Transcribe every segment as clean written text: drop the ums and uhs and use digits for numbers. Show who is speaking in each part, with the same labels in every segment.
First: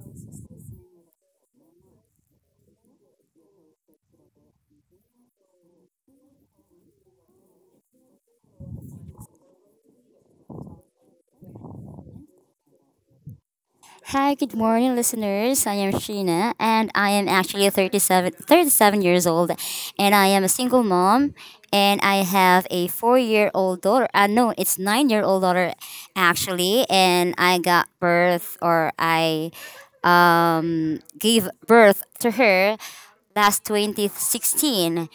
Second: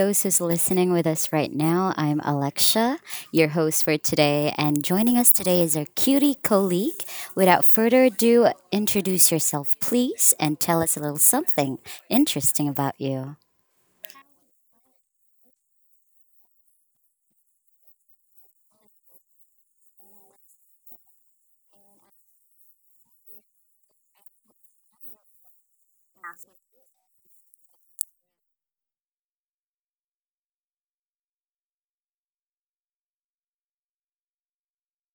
Speaker 1: those who's listening with us right now, I'm Alexia, your host for today, and joining us today is our cutie colleague. Without further ado, introduce yourself, please, and tell us a little something interesting about you.
Speaker 2: Hi, good morning, listeners. I am Sheena, and I am actually thirty-seven years old, and I am a single mom, and I have a four-year-old daughter. No, it's nine-year-old daughter, actually, and I got birth, or I gave birth to her last 2016.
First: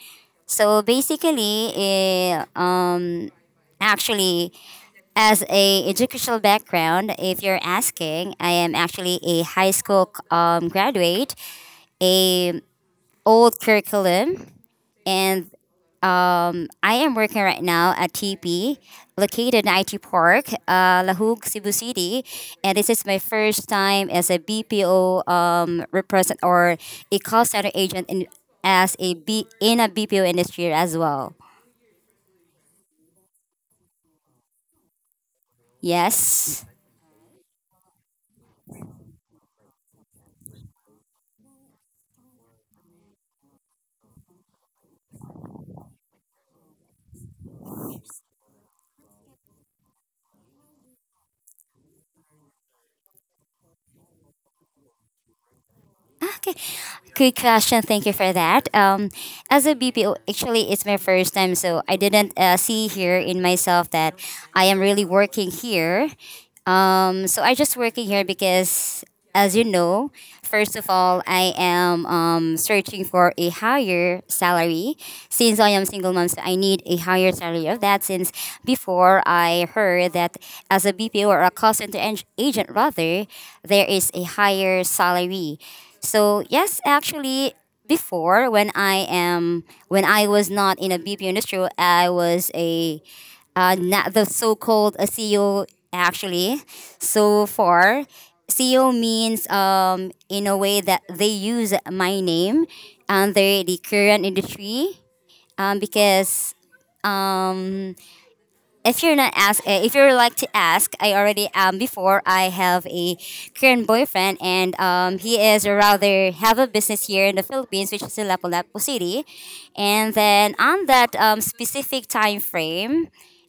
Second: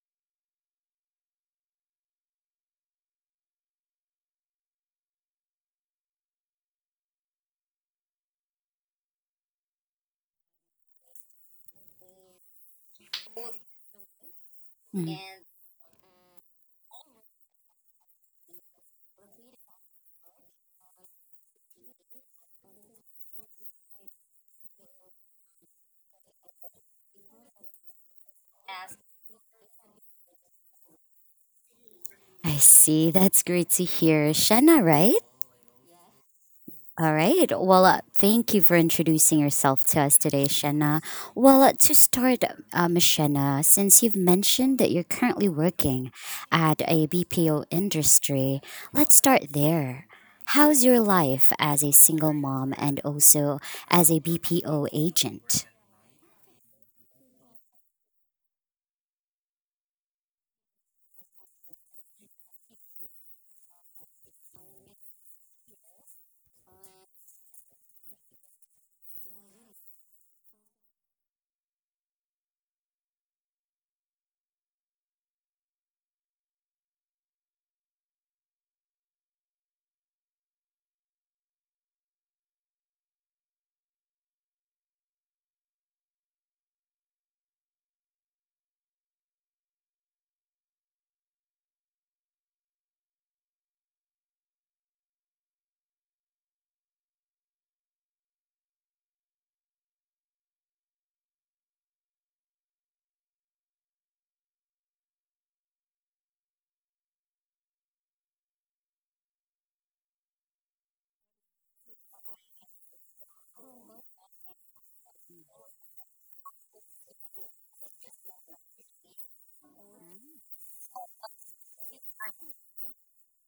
Speaker 2: So basically, actually, as a educational background, if you're asking, I am actually a high school graduate, a old curriculum,
Speaker 1: Mm.
Speaker 2: and I am working right now at TP, located in IT Park, Lahug, Cebu City, and this is my first time as a BPO represent or a call center agent in as a B in a BPO industry as well.
Speaker 1: I see. That's great to hear. Shanna, right?
Speaker 2: Yes.
Speaker 1: All right. Well, thank you for introducing yourself to us today, Shanna. Well, to start, Miss Shanna, since you've mentioned that you're currently working at a BPO industry, let's start there. How's your life as a single mom and also as a BPO agent?
Speaker 2: Ah, okay. Quick question. Thank you for that. As a BPO, actually, it's my first time, so I didn't see here in myself that I am really working here. So I just working here because, as you know, first of all, I am searching for a higher salary. Since I am single mom, so I need a higher salary of that. Since before I heard that as a BPO or a call center agent, rather, there is a higher salary. So yes, actually, before when I was not in a BPO industry, I was a not the so-called CEO, actually. So far, CEO means in a way that they use my name under the current industry, because um, if you're not ask if you're like to ask, I already, before I have a Korean boyfriend, and he is rather have a business here in the Philippines, which is in Lapu-Lapu City. And then on that specific time frame,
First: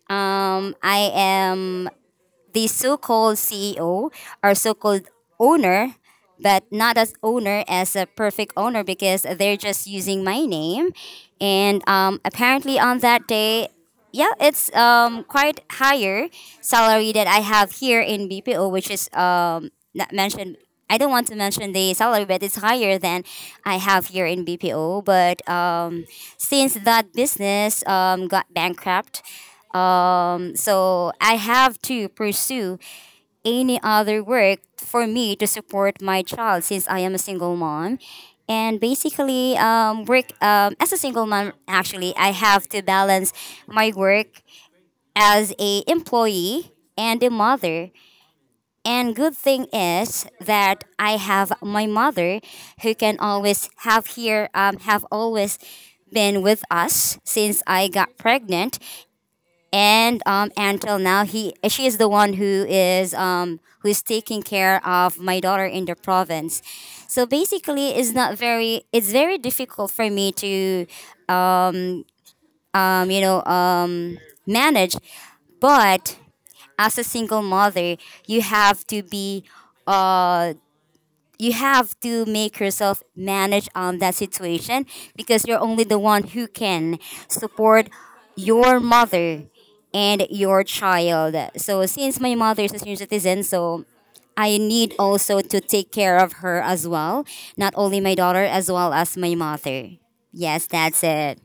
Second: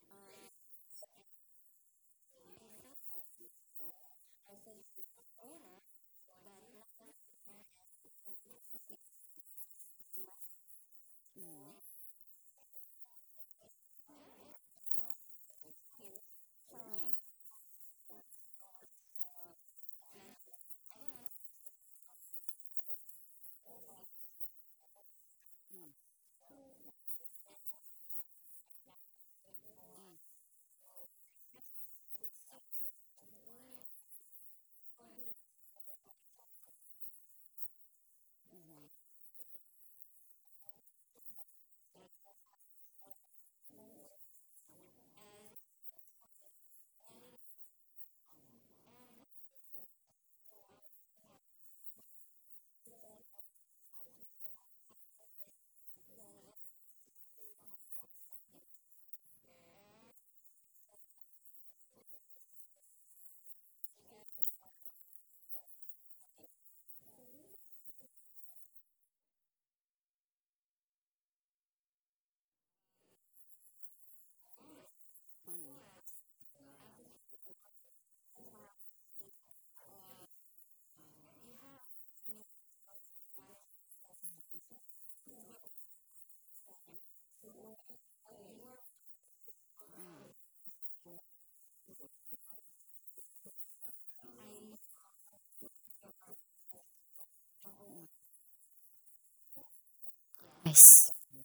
Speaker 2: I am the so-called CEO or so-called owner, but not as owner as a perfect owner because they're just using my name. And apparently on that day, yeah, it's quite higher salary that I have here in BPO, which is not mentioned. I don't want to mention the salary, but it's higher than I have here in BPO. But since that business got bankrupt, so I have to pursue any other work for me to support my child since I am a single mom. And basically, work as a single mom. Actually, I have to balance my work as a employee and a mother. And good thing is that I have my mother who can always have here have always been with us since I got pregnant, and until now he she is the one who is taking care of my daughter in the province. So basically it's not very it's very difficult for me to um, um, you know um, manage, but as a single mother, you have to be uh, you have to make yourself manage on that situation because you're only the one who can support your mother and your child. So since my mother is a senior citizen, so I need also to take care of her as well, not only my daughter as well as my mother. Yes,
Speaker 1: I,
Speaker 2: that's
Speaker 1: s-
Speaker 2: it.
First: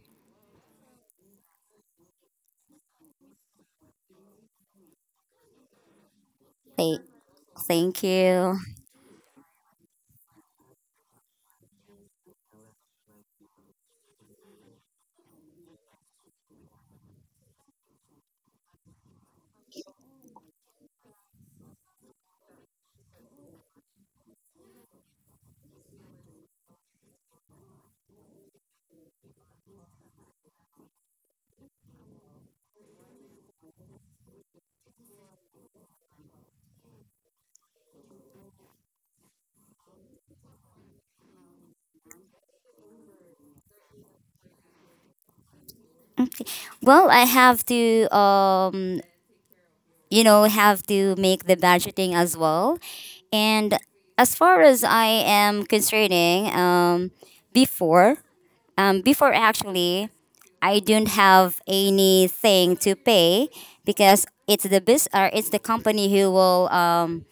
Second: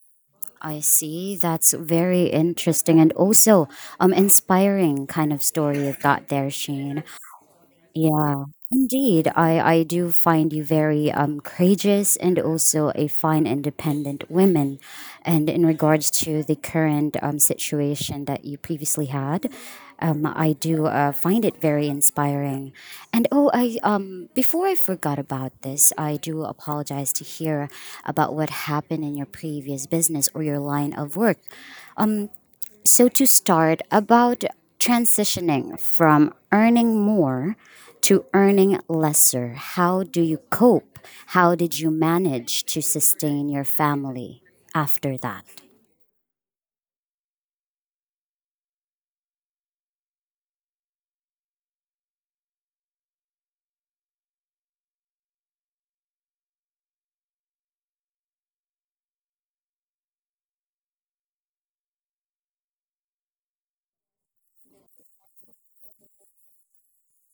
Speaker 1: I see. That's very interesting and also inspiring kind of story you've got there,
Speaker 2: Thank,
Speaker 1: Shane.
Speaker 2: thank
Speaker 1: Yeah,
Speaker 2: you.
Speaker 1: indeed. I do find you very courageous and also a fine independent woman. And in regards to the current situation that you previously had, I do find it very inspiring. And oh, I before I forgot about this, I do apologize to hear about what happened in your previous business or your line of work. So, to start, about transitioning from earning more to earning lesser, how do you cope? How did you manage to sustain your family after that?
Speaker 2: Okay. Well, I have to have to make the budgeting as well, and as far as I am concerning, before before actually I don't have anything to pay because it's the company who will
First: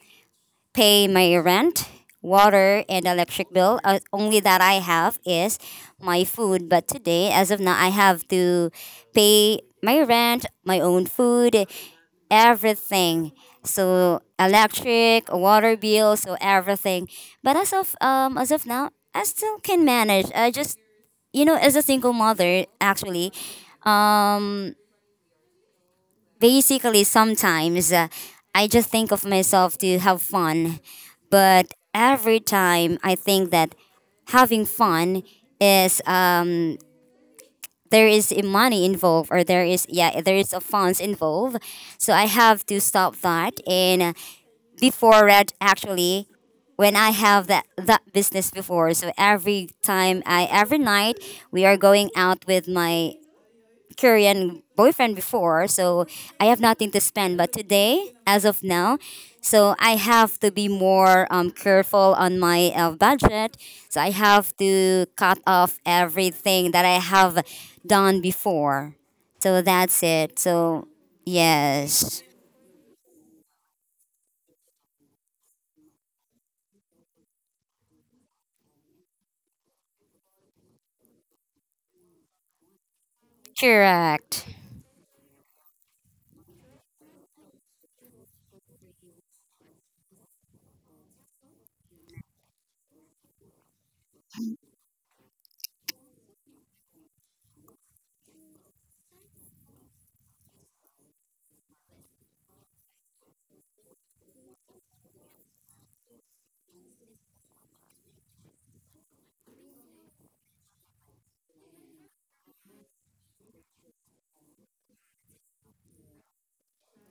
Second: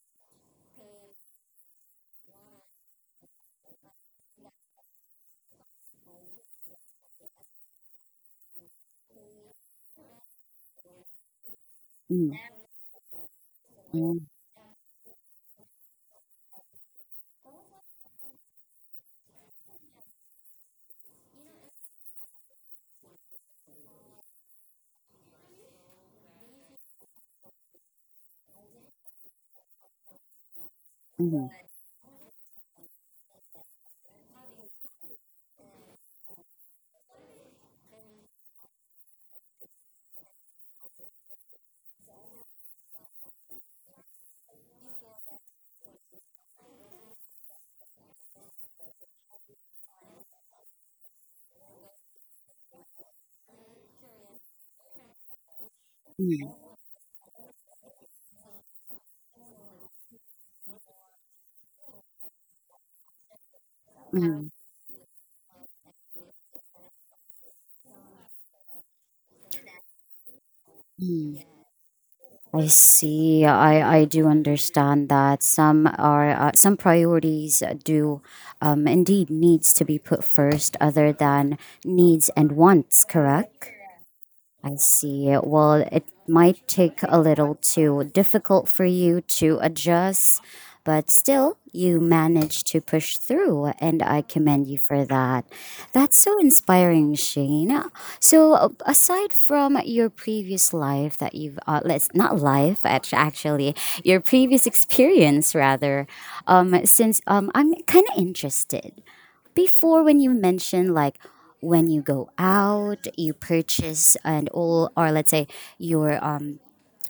Speaker 2: pay my rent, water, and electric bill. Only that I have is my food. But today, as of now, I have to pay my rent, my own food,
Speaker 1: Mm,
Speaker 2: everything.
Speaker 1: mm,
Speaker 2: So electric, water bill, so everything. But as of now, I still can manage. I just, you know, as a single mother, actually, um, basically sometimes I just think of myself to have fun,
Speaker 1: mm,
Speaker 2: but every time I think that having fun is there is money involved, or there is, yeah, there is a funds involved, so I have to stop that. And before that, actually, when I have that business before, so every time I, every night, we are going out with my Korean boyfriend before, so I have
Speaker 1: mm,
Speaker 2: nothing to spend. But today, as of now, so I have to be more careful on my budget. So I
Speaker 1: mm,
Speaker 2: have to cut off everything that I have done before. So that's it. So,
Speaker 1: mm.
Speaker 2: yes.
Speaker 1: I see. I do understand that some priorities do indeed needs to be put first other than needs and wants. Correct.
Speaker 2: Correct.
Speaker 1: I see. Well, it might take a little too difficult for you to adjust, but still, you managed to push through, and I commend you for that. That's so inspiring, Shane. So, aside from your previous life that you've, let's not life, actually, your previous experience rather, since I'm kind of interested before when you mentioned like when you go out you purchase and all, or let's say your um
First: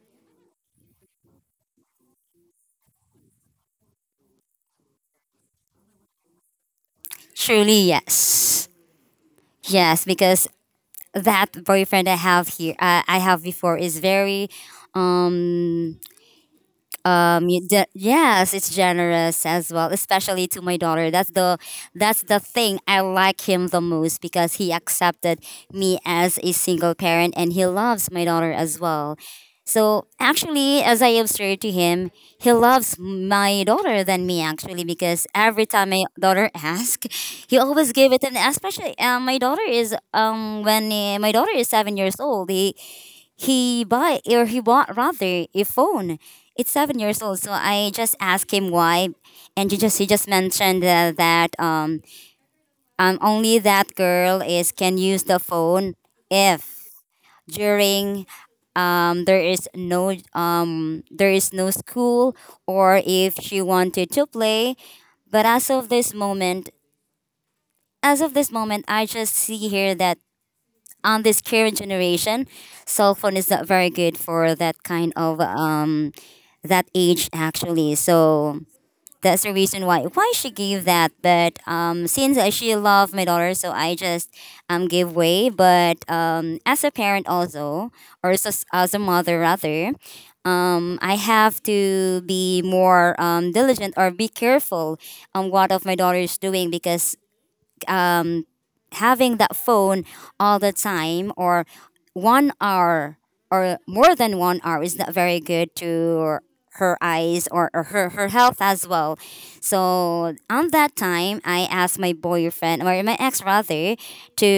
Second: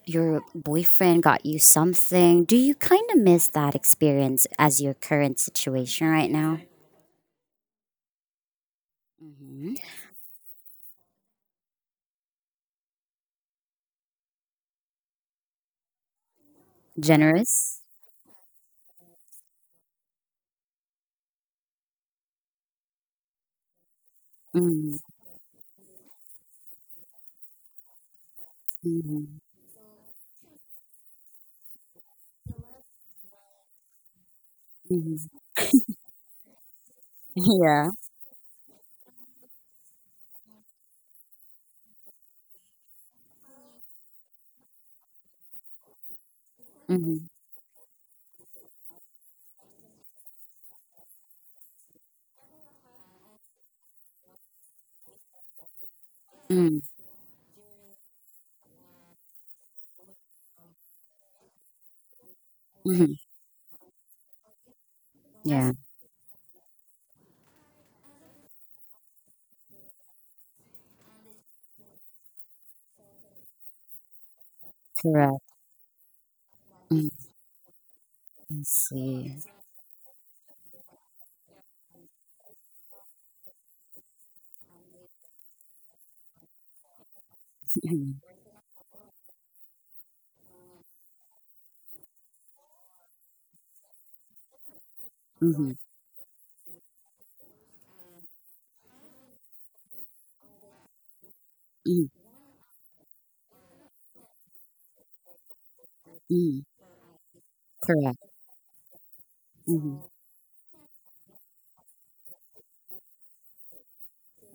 Speaker 1: your boyfriend got you something, do you kind of miss that experience as your current situation right now?
Speaker 2: Truly, yes. Yes, because that boyfriend I have here, I have before, is very um you
Speaker 1: Generous.
Speaker 2: yes, it's generous as well, especially to my daughter. That's the thing I like him the most because he
Speaker 1: Mm,
Speaker 2: accepted me as a single parent, and he loves my daughter as well.
Speaker 1: mhm,
Speaker 2: So actually, as I observed to him, he loves my daughter than me, actually, because
Speaker 1: mhm.
Speaker 2: every time my daughter asks, he
Speaker 1: Yeah.
Speaker 2: always give it. And especially my daughter is when my daughter is 7 years old, he buy or he bought rather a phone. It's seven
Speaker 1: Mm-hmm,
Speaker 2: years old, so I just asked him why, and he just mentioned that only that girl is can use the phone
Speaker 1: mm,
Speaker 2: if during there is no school, or
Speaker 1: hmm.
Speaker 2: if she wanted to play. But as
Speaker 1: Yeah.
Speaker 2: of this moment, as of this moment, I just see here that on this current generation, cell phone is not very good for that kind of
Speaker 1: Correct.
Speaker 2: that
Speaker 1: Mm,
Speaker 2: age, actually. So
Speaker 1: I see.
Speaker 2: that's the reason why she gave that. But since she loved my daughter, so I just gave way. But as a parent also,
Speaker 1: Mhm,
Speaker 2: or as as a mother rather, I have to be more diligent or be careful on what
Speaker 1: mhm,
Speaker 2: of my daughter is doing, because um, having that phone all the time, or
Speaker 1: mm,
Speaker 2: 1 hour or more than 1 hour, is not very good to
Speaker 1: mm.
Speaker 2: her eyes, or her,
Speaker 1: Correct.
Speaker 2: her health as well.
Speaker 1: Mm-hmm,
Speaker 2: So on that time, I asked my boyfriend, or my ex rather,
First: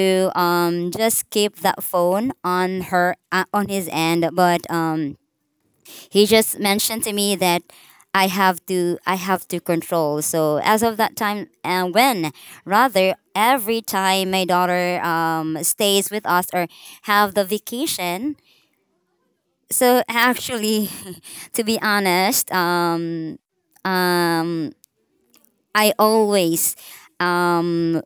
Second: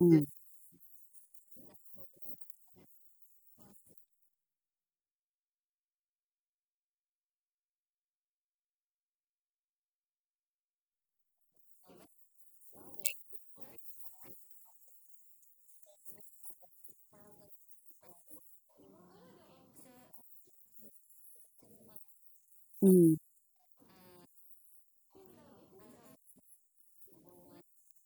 Speaker 1: mm,
Speaker 2: just keep that phone on her on his end, but he just mentioned to me that I have to control. So as of that time, and when rather every time my daughter stays with us or have the vacation. So actually, to be honest,
Speaker 1: mm,
Speaker 2: um, I always um,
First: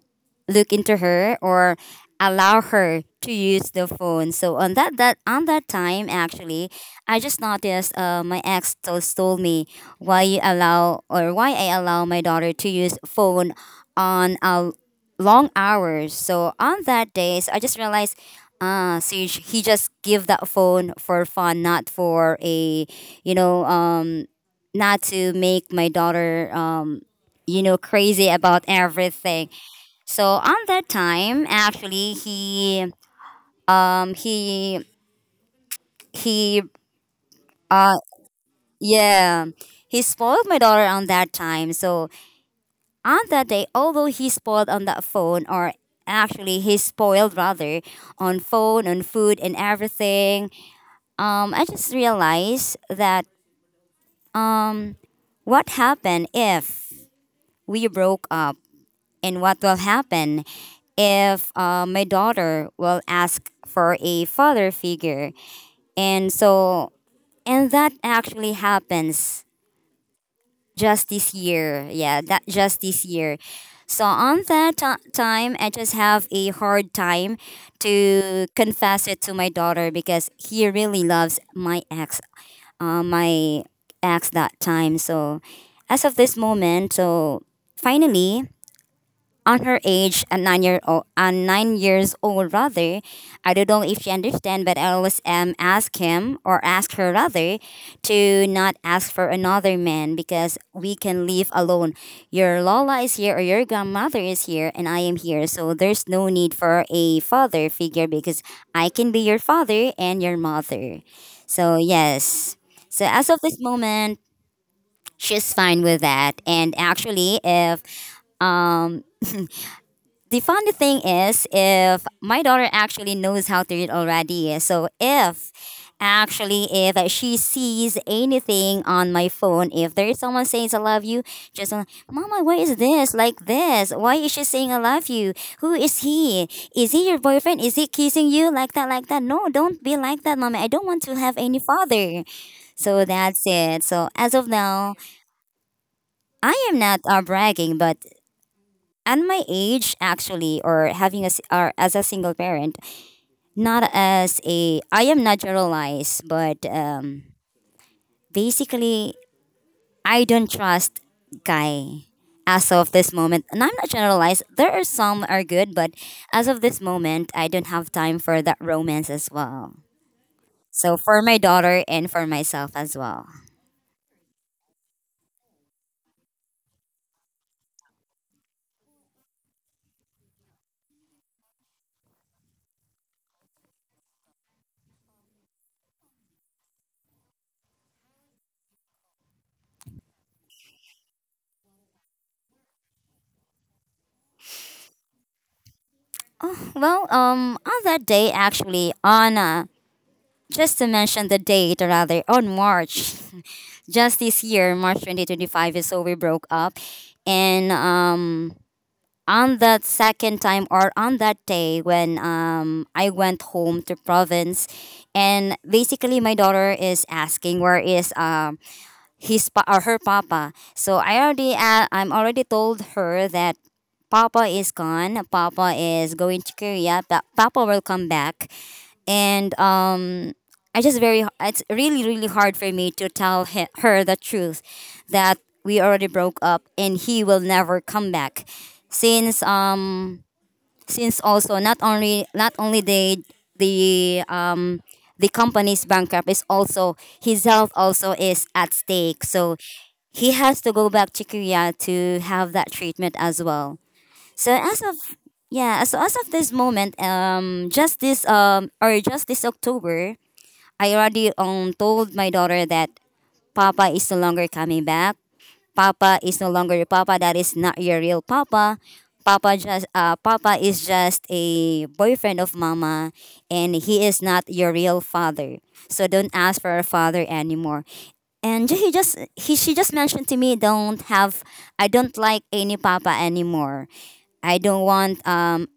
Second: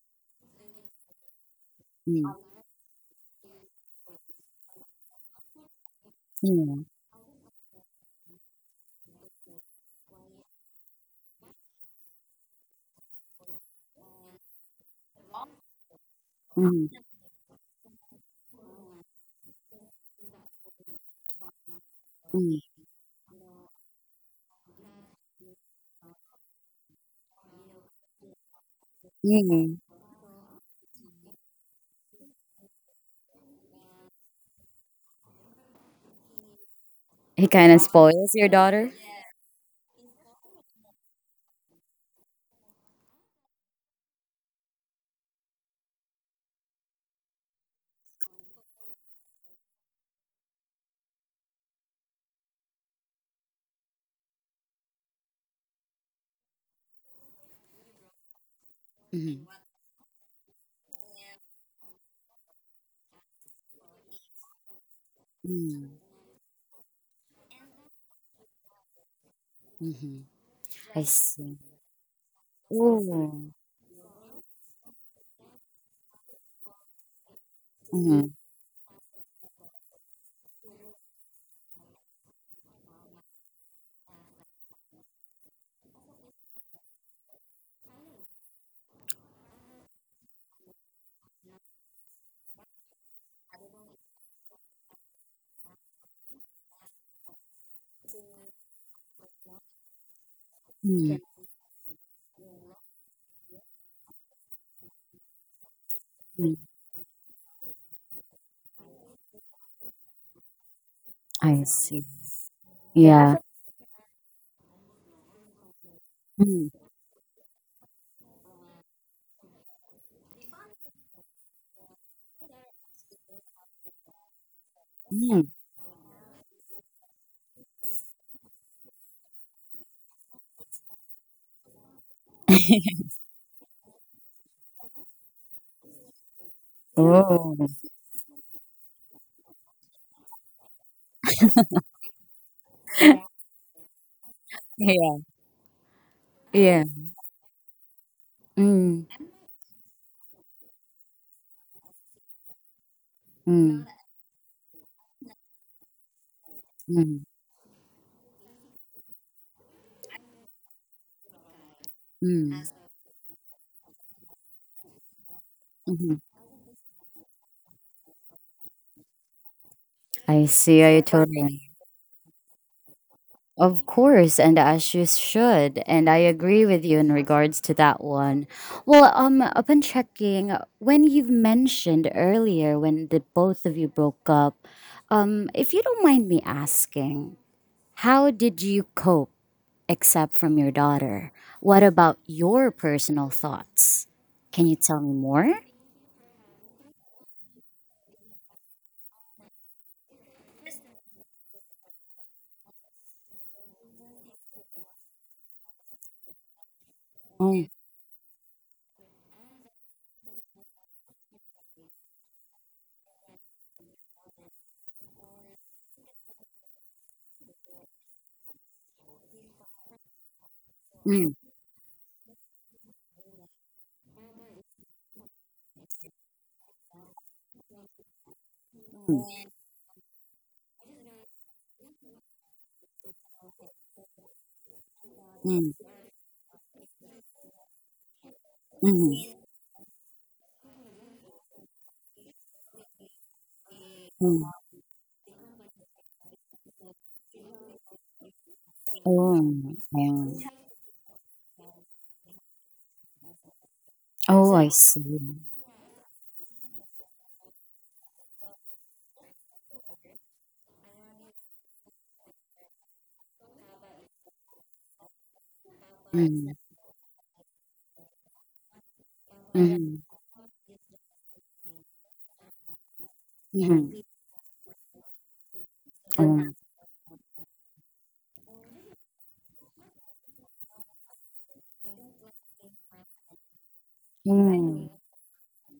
Speaker 2: look into her or
Speaker 1: mm,
Speaker 2: allow her to use the phone. So on that time actually,
Speaker 1: yeah,
Speaker 2: I just noticed my ex told me why you allow, or why I allow my daughter to use phone on long hours. So on
Speaker 1: mm,
Speaker 2: that days, I just realized ah, so you, he just give that phone for fun, not for
Speaker 1: mm,
Speaker 2: a you know not to make my daughter crazy about everything.
Speaker 1: mm.
Speaker 2: So on that time, actually, um he he
Speaker 1: He kind of
Speaker 2: uh
Speaker 1: spoils your daughter?
Speaker 2: yeah, he spoiled my daughter on that time. So on that day, although he spoiled on that phone, or actually he spoiled rather on phone, on food, and everything, I just realized that um, what happened if we broke up, and
Speaker 1: Mhm.
Speaker 2: what will happen if my daughter will ask for a father figure.
Speaker 1: Mm,
Speaker 2: And so, and that actually happens
Speaker 1: mhm. I
Speaker 2: just this
Speaker 1: see.
Speaker 2: year. Yeah, that just this year.
Speaker 1: Ooh.
Speaker 2: So on time, I just have a hard time
Speaker 1: Mhm,
Speaker 2: to confess it to my daughter because he really loves my ex, my ex that time. So as of this moment, so finally on her age at 9 year old, and 9 years old rather. I don't know if she understand, but I always um, ask him, or ask her rather, to not ask for another man because we
Speaker 1: mm,
Speaker 2: can live alone. Your Lola is here, or your grandmother is here, and I am here. So there's no need
Speaker 1: mm.
Speaker 2: for a father figure because I can be your father and your mother.
Speaker 1: I
Speaker 2: So
Speaker 1: see.
Speaker 2: yes. So as
Speaker 1: Yeah.
Speaker 2: of this moment, she's fine with that.
Speaker 1: Mm,
Speaker 2: And actually if um the funny thing is, if my daughter actually knows how to read already, so
Speaker 1: mm.
Speaker 2: if actually, if she sees anything on my phone, if there is someone saying "I love you," just mama, what is this? Like this, why is she saying "I love you"? Who is he? Is he your boyfriend?
Speaker 1: Oh.
Speaker 2: Is he kissing you? Like that, no, don't be like that, mommy. I don't want to have any father. So that's it. So as of now,
Speaker 1: Yeah.
Speaker 2: I am
Speaker 1: Yeah.
Speaker 2: not bragging, but
Speaker 1: Mm,
Speaker 2: and my age, actually, or having as a single parent,
Speaker 1: mm,
Speaker 2: not as a, I am naturalized, but
Speaker 1: hmm.
Speaker 2: basically, I don't trust guy
Speaker 1: Mm,
Speaker 2: as of this moment. And I'm not generalized, there are some are good, but
Speaker 1: mhm.
Speaker 2: as of this moment, I don't have time for that romance as well.
Speaker 1: I see. I
Speaker 2: So for my
Speaker 1: totally...
Speaker 2: daughter and for myself as well.
Speaker 1: Of course, and as you should, and I agree with you in regards to that one. Well, upon checking, when you've mentioned earlier when the both of you broke up, if you don't mind me asking, how did you cope except from your daughter? What about your personal thoughts? Can you tell me more?
Speaker 2: Oh, well, on that day, actually, on just to mention the date, or rather, on March, just this year, March 2025, is so we broke up.
Speaker 1: Mm,
Speaker 2: And on that second time or on that day when I went home to province, and basically, my daughter is asking, where is his pa- or her papa? So I
Speaker 1: mm,
Speaker 2: already I'm already told her that Papa is gone. Papa is going to Korea. Papa will come back.
Speaker 1: mm,
Speaker 2: And I just very it's really really hard for me to tell her the truth, that
Speaker 1: mm,
Speaker 2: we already broke up and he will never come back,
Speaker 1: mm,
Speaker 2: since
Speaker 1: mm.
Speaker 2: also, not only the
Speaker 1: Oh,
Speaker 2: um the company's bankrupt, is also his health also is at stake. So he
Speaker 1: yeah.
Speaker 2: has to go back to Korea to have that treatment as well.
Speaker 1: Oh,
Speaker 2: So
Speaker 1: I
Speaker 2: as of
Speaker 1: see.
Speaker 2: yeah, so as of this moment, just this October, I already told my daughter that Papa is no longer coming back. Papa is
Speaker 1: Mm,
Speaker 2: no longer your Papa. That is not your real Papa. Papa just
Speaker 1: hmm.
Speaker 2: Papa is just a boyfriend of Mama, and
Speaker 1: Mhm.
Speaker 2: he is not your real father. So don't
Speaker 1: Mm.
Speaker 2: ask for a father anymore. And he just he she just mentioned to me, don't have I don't like any papa anymore. I don't
Speaker 1: Mm.
Speaker 2: want um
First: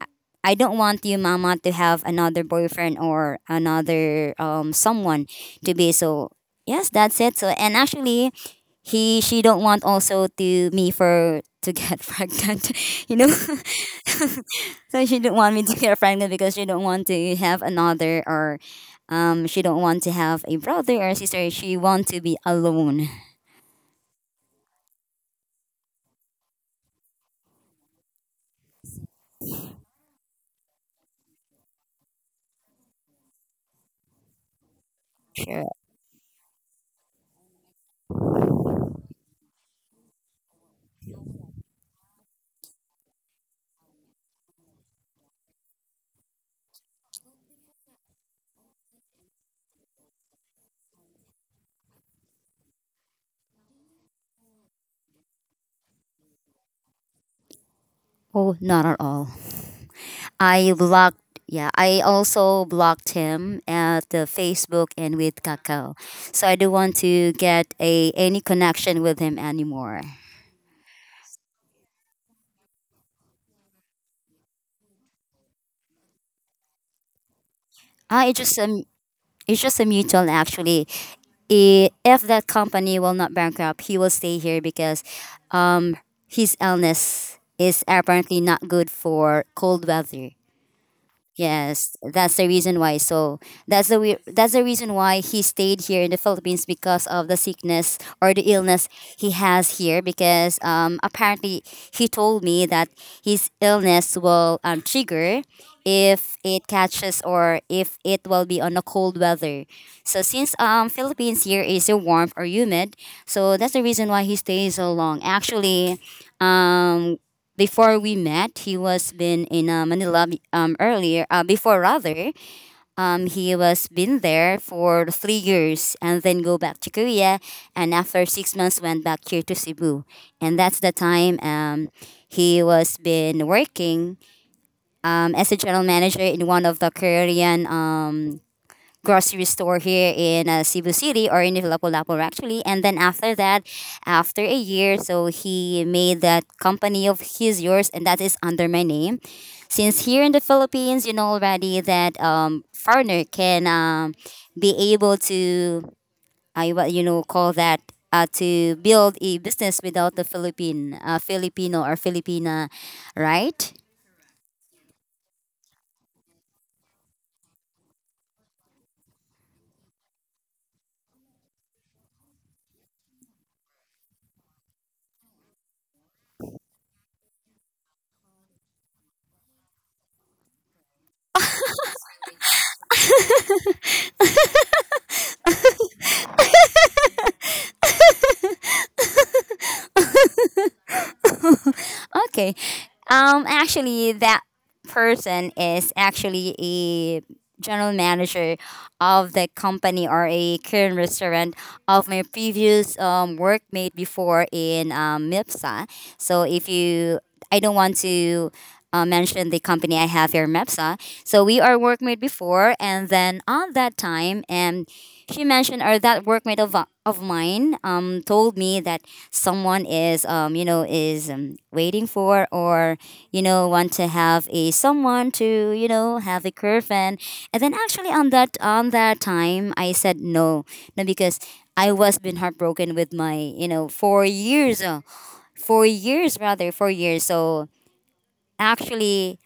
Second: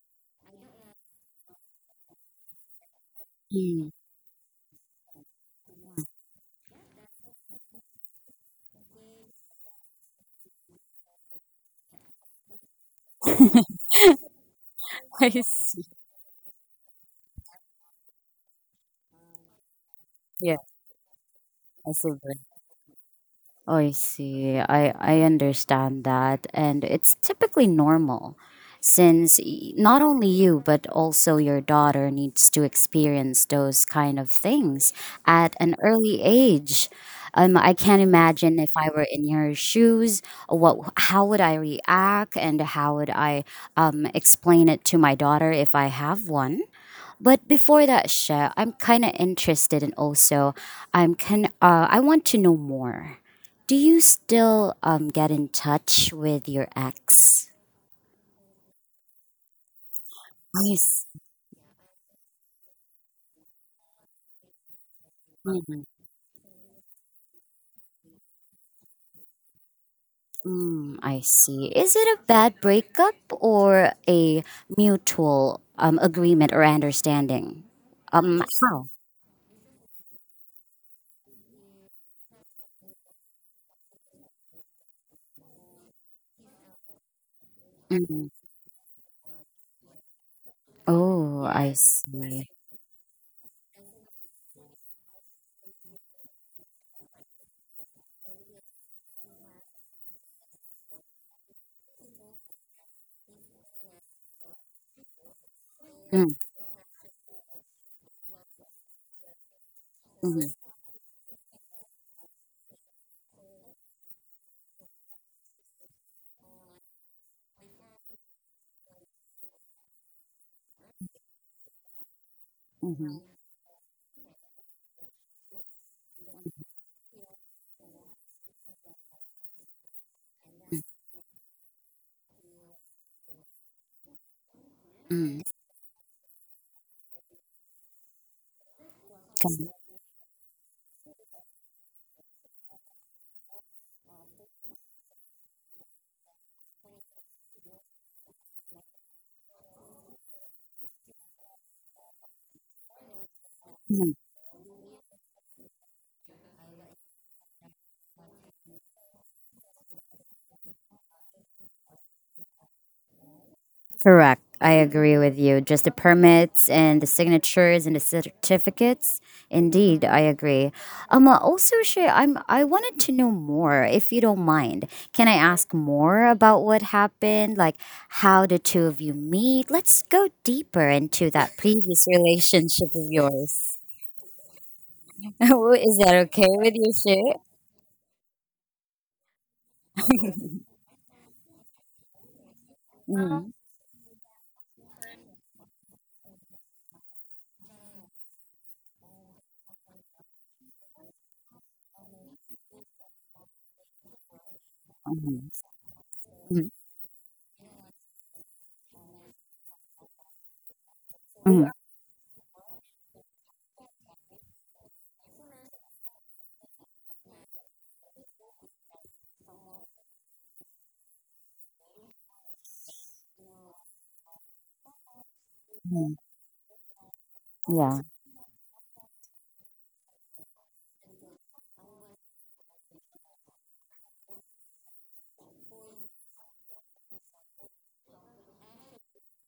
Speaker 2: I don't want you, mama, to have another boyfriend or
Speaker 1: Mm,
Speaker 2: another someone to be. So yes, that's it. So, and actually, he she don't want also to me for to get pregnant, you know so she
Speaker 1: I
Speaker 2: don't want me to
Speaker 1: see.
Speaker 2: get pregnant, because she don't want to have another, or she don't want to have
Speaker 1: Yeah,
Speaker 2: a brother or sister. She
Speaker 1: I
Speaker 2: want
Speaker 1: see.
Speaker 2: to
Speaker 1: That.
Speaker 2: be alone.
Speaker 1: I see. I understand that, and it's typically normal, since not only you but also your daughter needs to experience those kind of things at
Speaker 2: Sure.
Speaker 1: an early age. I can't imagine if I were in your shoes, what how would I react, and how would I explain it to my daughter if I have one. But before that, Chef, I'm kind of interested, and also, I want to know more. Do you still get in touch with your ex?
Speaker 2: Oh, not at all. I
Speaker 1: Yes.
Speaker 2: blocked. Yeah, I also blocked him at the Facebook and with
Speaker 1: Mm,
Speaker 2: Kakao. So I don't want to get a any connection with him anymore.
Speaker 1: mm, I see. Is it a bad breakup or a mutual agreement or understanding?
Speaker 2: Ah, it's
Speaker 1: Um,
Speaker 2: just
Speaker 1: how?
Speaker 2: um, it's just a mutual, actually. If that company will not bankrupt, he will stay here because, um, his illness is
Speaker 1: Mm.
Speaker 2: apparently not good for cold weather.
Speaker 1: Oh, I
Speaker 2: Yes, that's the
Speaker 1: see.
Speaker 2: reason why. So that's the reason why he stayed here in the Philippines because of the sickness or the illness he has here. Because apparently, he told me that his illness will trigger
Speaker 1: Mm,
Speaker 2: if it catches, or if it will be on a cold weather. So
Speaker 1: mm,
Speaker 2: since Philippines here is a warm or humid, so that's the reason why he stays so long. Actually, um before we met, he was been in Manila, earlier. Before, rather,
Speaker 1: mm,
Speaker 2: he was been there for 3 years and then go back to Korea. And after 6 months, went back here to Cebu. And that's the time, he was been working
Speaker 1: mm,
Speaker 2: as a general manager in one of the Korean, grocery store here in Cebu City or in Lapu-Lapu, actually. And then after that, after a year, so he made that company of his, yours, and that is under my name. Since here in the Philippines, you know already that foreigner can
Speaker 1: mm.
Speaker 2: be able to, I what you know call that. To build a business without the Philippine, Filipino or Filipina, right?
Speaker 1: Correct. I agree with you. Just the permits and the signatures and the certificates. Indeed, I agree. Also, Shay, I wanted to know more, if you don't mind. Can I ask more about what happened? Like how the two of you meet? Let's go deeper into that previous relationship of yours. Is that okay with you, Shay?
Speaker 2: Okay.
Speaker 1: Mhm.
Speaker 2: Actually, that person is actually a general manager of the company or a current restaurant of my previous workmate before in
Speaker 1: Mhm.
Speaker 2: Mepsa. So
Speaker 1: Mhm.
Speaker 2: if you, I don't want to mention the company I have here, Mepsa. So we
Speaker 1: Mhm.
Speaker 2: are workmate before, and then on that time, and she mentioned, or that workmate of mine told me that someone is waiting for, or want to have a someone to
Speaker 1: Mhm.
Speaker 2: have a girlfriend. And then
Speaker 1: Yeah.
Speaker 2: actually, on that time, I said no. No, because I was been heartbroken with my 4 years. So actually,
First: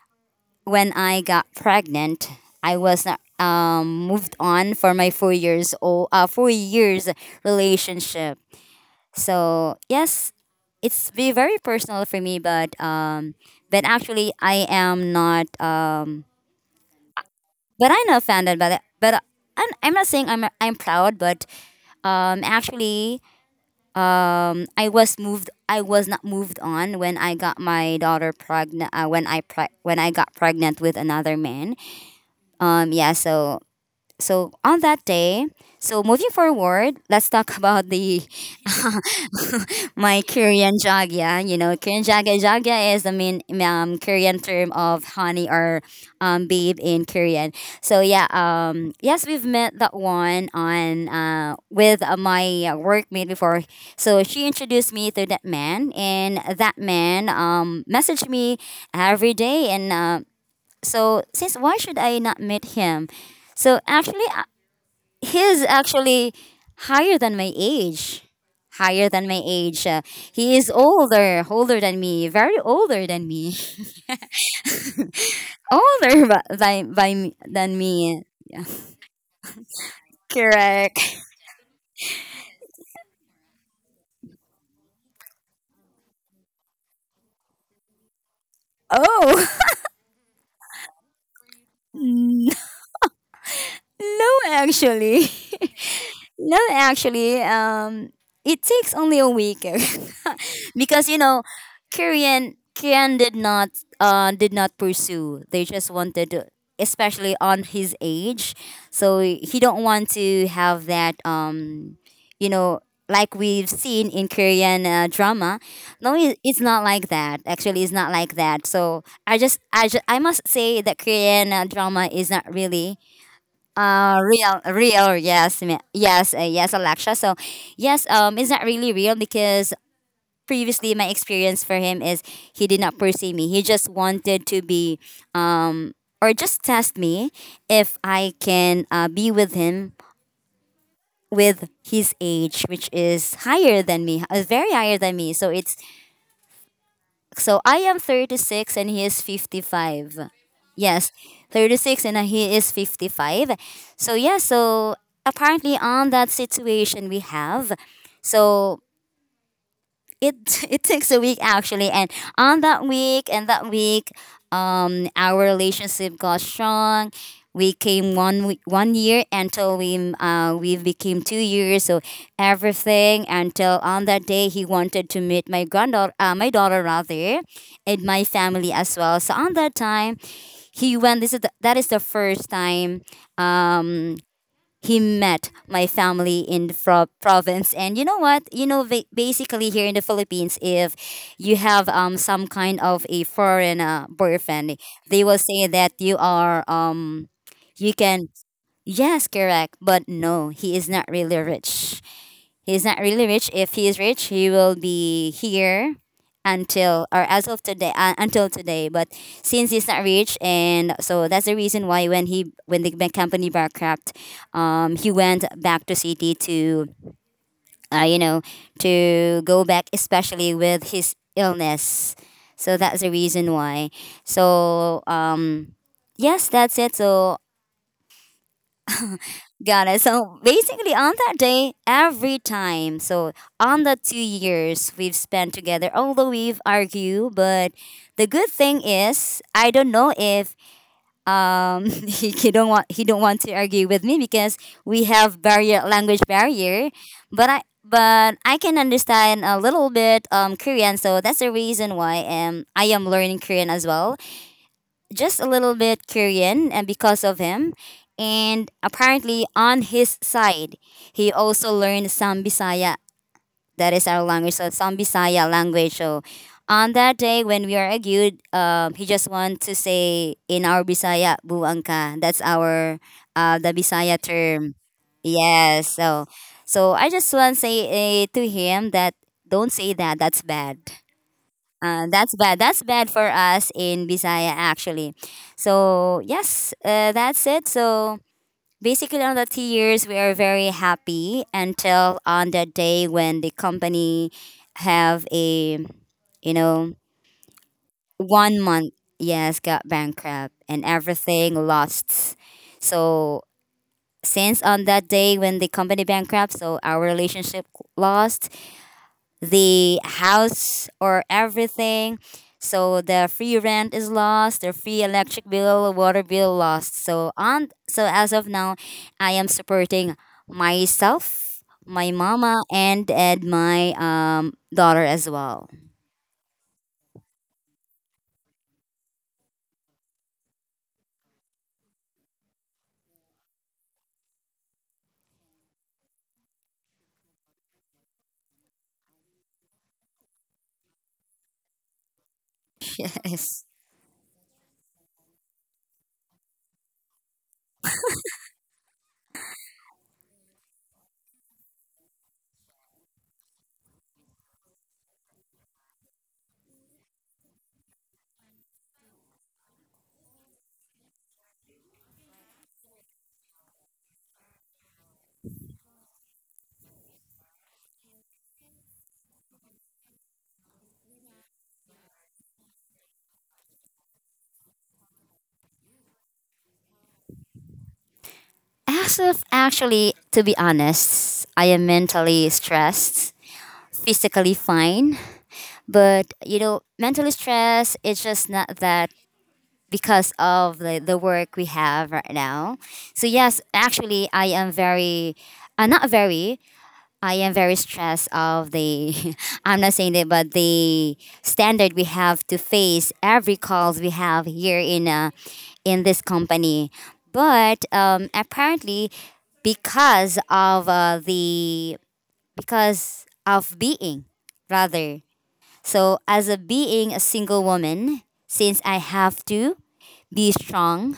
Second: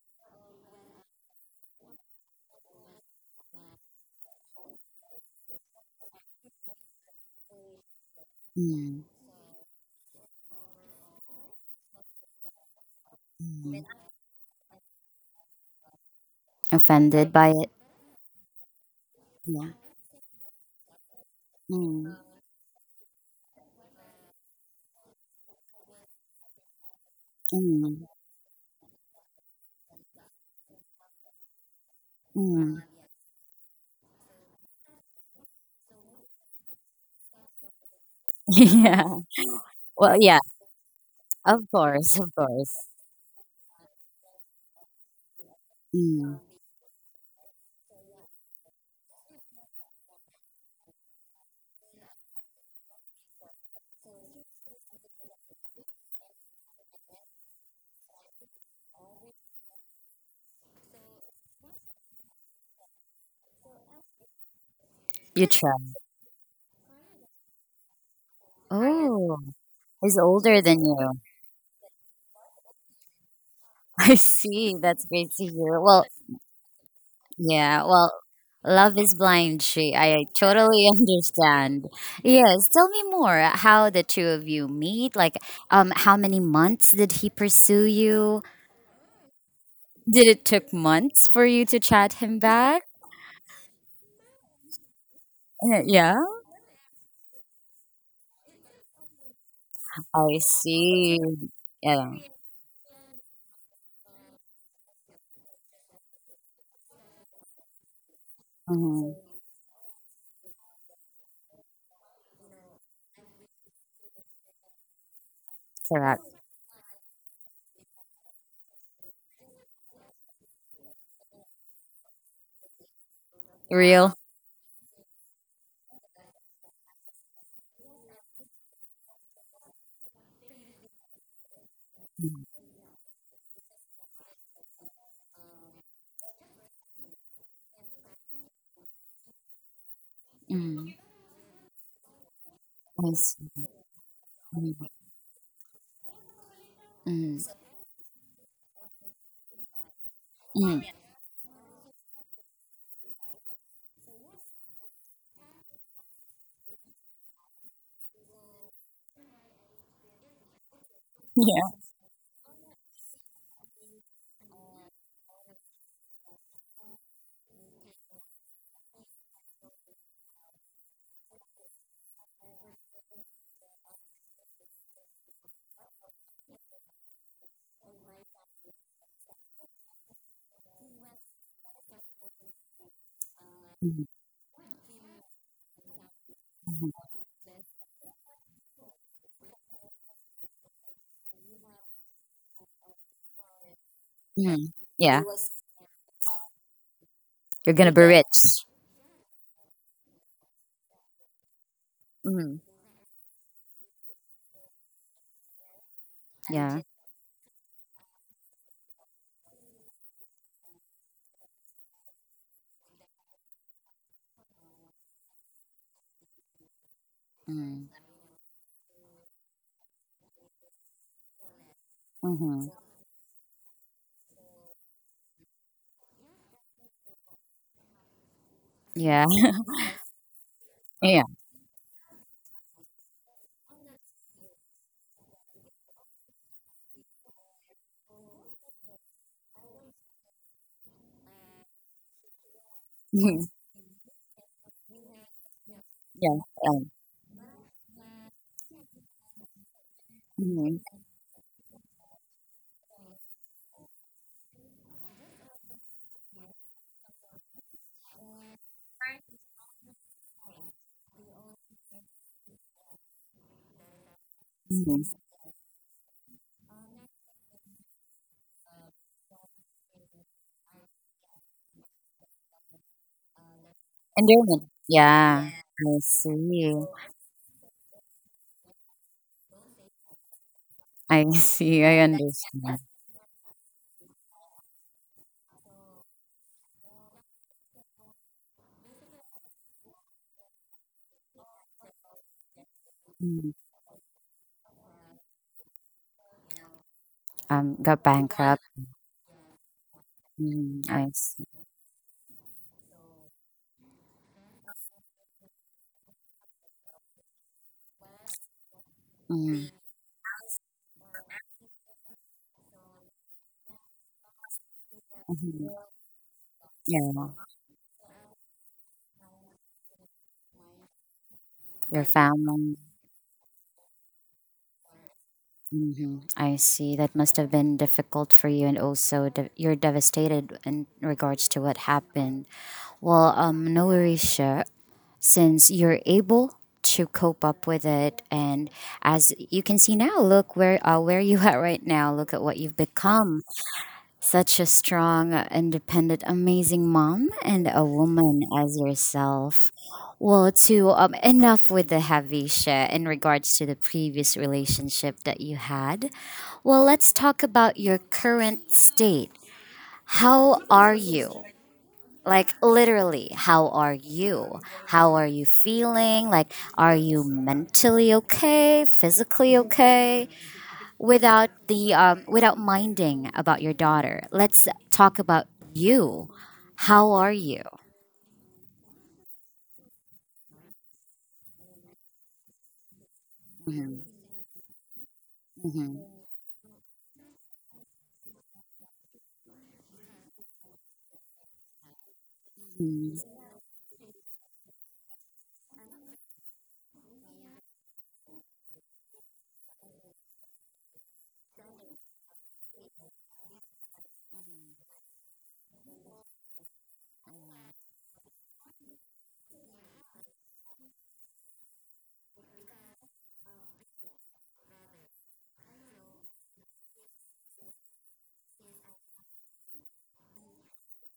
Speaker 2: when I got pregnant, I was not moved on for my 4 years old 4 years relationship.
Speaker 1: Mm.
Speaker 2: So yes, it's be very personal for me, but
Speaker 1: Mm.
Speaker 2: actually,
Speaker 1: Offended by it?
Speaker 2: I'm not offended by that. But
Speaker 1: Yeah.
Speaker 2: I'm not saying I'm proud, but
Speaker 1: Mm.
Speaker 2: actually, I was moved. I was not moved on when I got my
Speaker 1: Mm.
Speaker 2: daughter pregnant. When when I got pregnant with another man.
Speaker 1: Mm.
Speaker 2: Yeah. So on that day, so moving forward, let's talk about the
Speaker 1: Yeah. Well,
Speaker 2: my
Speaker 1: yeah,
Speaker 2: Korean jagya. You
Speaker 1: of
Speaker 2: know, Korean
Speaker 1: course, of
Speaker 2: jagya
Speaker 1: course.
Speaker 2: jagya is the main Korean term of honey, or
Speaker 1: Mm,
Speaker 2: babe in Korean. So yeah, yes, we've met that one on with my workmate before. So she introduced me to that man, and that man messaged me every day. And so since, why should I not meet him? So actually,
Speaker 1: you
Speaker 2: he's
Speaker 1: try.
Speaker 2: actually higher than my age, higher than
Speaker 1: Oh,
Speaker 2: my age uh,
Speaker 1: he's
Speaker 2: he
Speaker 1: older
Speaker 2: is
Speaker 1: than you.
Speaker 2: older than me, very older than me.
Speaker 1: I see. That's great to hear. Well,
Speaker 2: Older than
Speaker 1: yeah, well,
Speaker 2: me.
Speaker 1: love is blind, she. I totally
Speaker 2: Correct.
Speaker 1: understand. Yes, tell me more how the two of you meet. Like, how many months did he pursue you?
Speaker 2: Oh.
Speaker 1: Did it took months for you to chat him
Speaker 2: No,
Speaker 1: back?
Speaker 2: actually.
Speaker 1: Yeah.
Speaker 2: No, actually, it takes only a week,
Speaker 1: I
Speaker 2: because
Speaker 1: see. Yeah.
Speaker 2: Korean did not pursue. They just wanted to, especially on his age,
Speaker 1: Mm-hmm.
Speaker 2: so he don't want to have that you know. Like we've seen in Korean drama, no,
Speaker 1: Correct.
Speaker 2: it's not like that. Actually, it's not like that. So I must say that Korean drama is not really
Speaker 1: Real.
Speaker 2: real, real, yes, yes, Alaksha. So yes, it's not really real? Because previously, my experience for him is he did not pursue me. He just wanted to be, um, or just test me if I can be with him
Speaker 1: Mm-hmm.
Speaker 2: with his age, which is higher than me, very
Speaker 1: Mm,
Speaker 2: higher than me. So it's
Speaker 1: mm,
Speaker 2: So I am 36 and he is 55.
Speaker 1: mm.
Speaker 2: Yes, 36 and he is 55. So yeah, so apparently on that situation we have. So it it takes a week,
Speaker 1: Yeah.
Speaker 2: actually. And on that week our relationship got strong. We came 1 week, 1 year until we became 2 years. So everything until on that day, he wanted to meet my daughter, rather, and my family as well. So on that time, he went this is the, that is the first time
Speaker 1: Mm,
Speaker 2: um he met my family in the
Speaker 1: mhm,
Speaker 2: province. And you know what, basically, here in the Philippines, if you have some kind of a foreign
Speaker 1: mm.
Speaker 2: boyfriend, they
Speaker 1: Yeah.
Speaker 2: will say that you are
Speaker 1: You're gonna
Speaker 2: you
Speaker 1: be
Speaker 2: can
Speaker 1: rich.
Speaker 2: yes, correct. But no, he is not really rich.
Speaker 1: Mm,
Speaker 2: He's not really rich. If he is rich, he will be here
Speaker 1: yeah.
Speaker 2: until or as of today, until today. But since he's not rich, and so that's the reason why when he when the bank company bankrupt, he went back to city to
Speaker 1: Mm,
Speaker 2: uh, you know to go back, especially with his illness.
Speaker 1: mm-hmm.
Speaker 2: So that's the reason why. So yes, that's it. So.
Speaker 1: Yeah.
Speaker 2: Got it. So basically, on
Speaker 1: Yeah.
Speaker 2: that day, every time, so on the 2 years we've spent together, although we've argued, but the good thing is, I don't know if he don't want
Speaker 1: Mhm,
Speaker 2: to argue with me, because we have barrier language
Speaker 1: yeah.
Speaker 2: barrier.
Speaker 1: Um,
Speaker 2: But I but I can understand a little bit
Speaker 1: mhm,
Speaker 2: Korean, so that's the reason why I am learning Korean as well, just a little bit Korean, and because of him. And apparently on his side, he also learned some Bisaya. That is our language. So some
Speaker 1: mhm.
Speaker 2: Bisaya language. So on that day when we are argued, he just want to say in our Bisaya, "buangka." That's our the Bisaya
Speaker 1: Endowment.
Speaker 2: term.
Speaker 1: Yeah.
Speaker 2: Yes.
Speaker 1: I
Speaker 2: So
Speaker 1: see.
Speaker 2: so I just want to say to him that, don't say that. That's bad.
Speaker 1: I see. I
Speaker 2: That's bad.
Speaker 1: understand.
Speaker 2: That's bad for us in Bisaya, actually. So yes, that's it. So, basically, on the 2 years, we are very happy until on the day when the
Speaker 1: Mm.
Speaker 2: company have a, you know,
Speaker 1: Got
Speaker 2: one
Speaker 1: bankrupt.
Speaker 2: month, yes, got bankrupt
Speaker 1: Mm,
Speaker 2: and
Speaker 1: I see.
Speaker 2: everything lost. So, since on that day when the company bankrupt, so our relationship lost,
Speaker 1: Mm,
Speaker 2: the house, or everything. So the free rent is lost, their free electric bill,
Speaker 1: mhm.
Speaker 2: water bill lost.
Speaker 1: Yeah.
Speaker 2: So as of now, I am supporting myself,
Speaker 1: Your
Speaker 2: my mama,
Speaker 1: family.
Speaker 2: and my daughter as well.
Speaker 1: Mm-hmm. I see. That must have been difficult for you, and also you're devastated in regards to what happened. Well, no worries, sure. Since you're able to cope up with it, and as you can see now, look where you are right now. Look at what you've become.
Speaker 2: Yes.
Speaker 1: Such a strong, independent, amazing mom and a woman as yourself. Well, to enough with the heavy share in regards to the previous relationship that you had. Well, let's talk about your current state. How are you? Like literally, how are you? How are you feeling? Like, are you mentally okay? Physically okay? Without the without minding about your daughter, let's talk about you. How are you?
Speaker 2: As of actually, to be honest, I am mentally stressed,
Speaker 1: Hmm.
Speaker 2: physically fine, but mentally stressed. It's just not that because of the work we have right now. So
Speaker 1: Hmm.
Speaker 2: yes, actually I am very not very I am very stressed of the I'm not saying that but the standard we have to face every calls we have here in this company. But apparently because of the because of being rather, so as a being a single woman, since I have to be strong,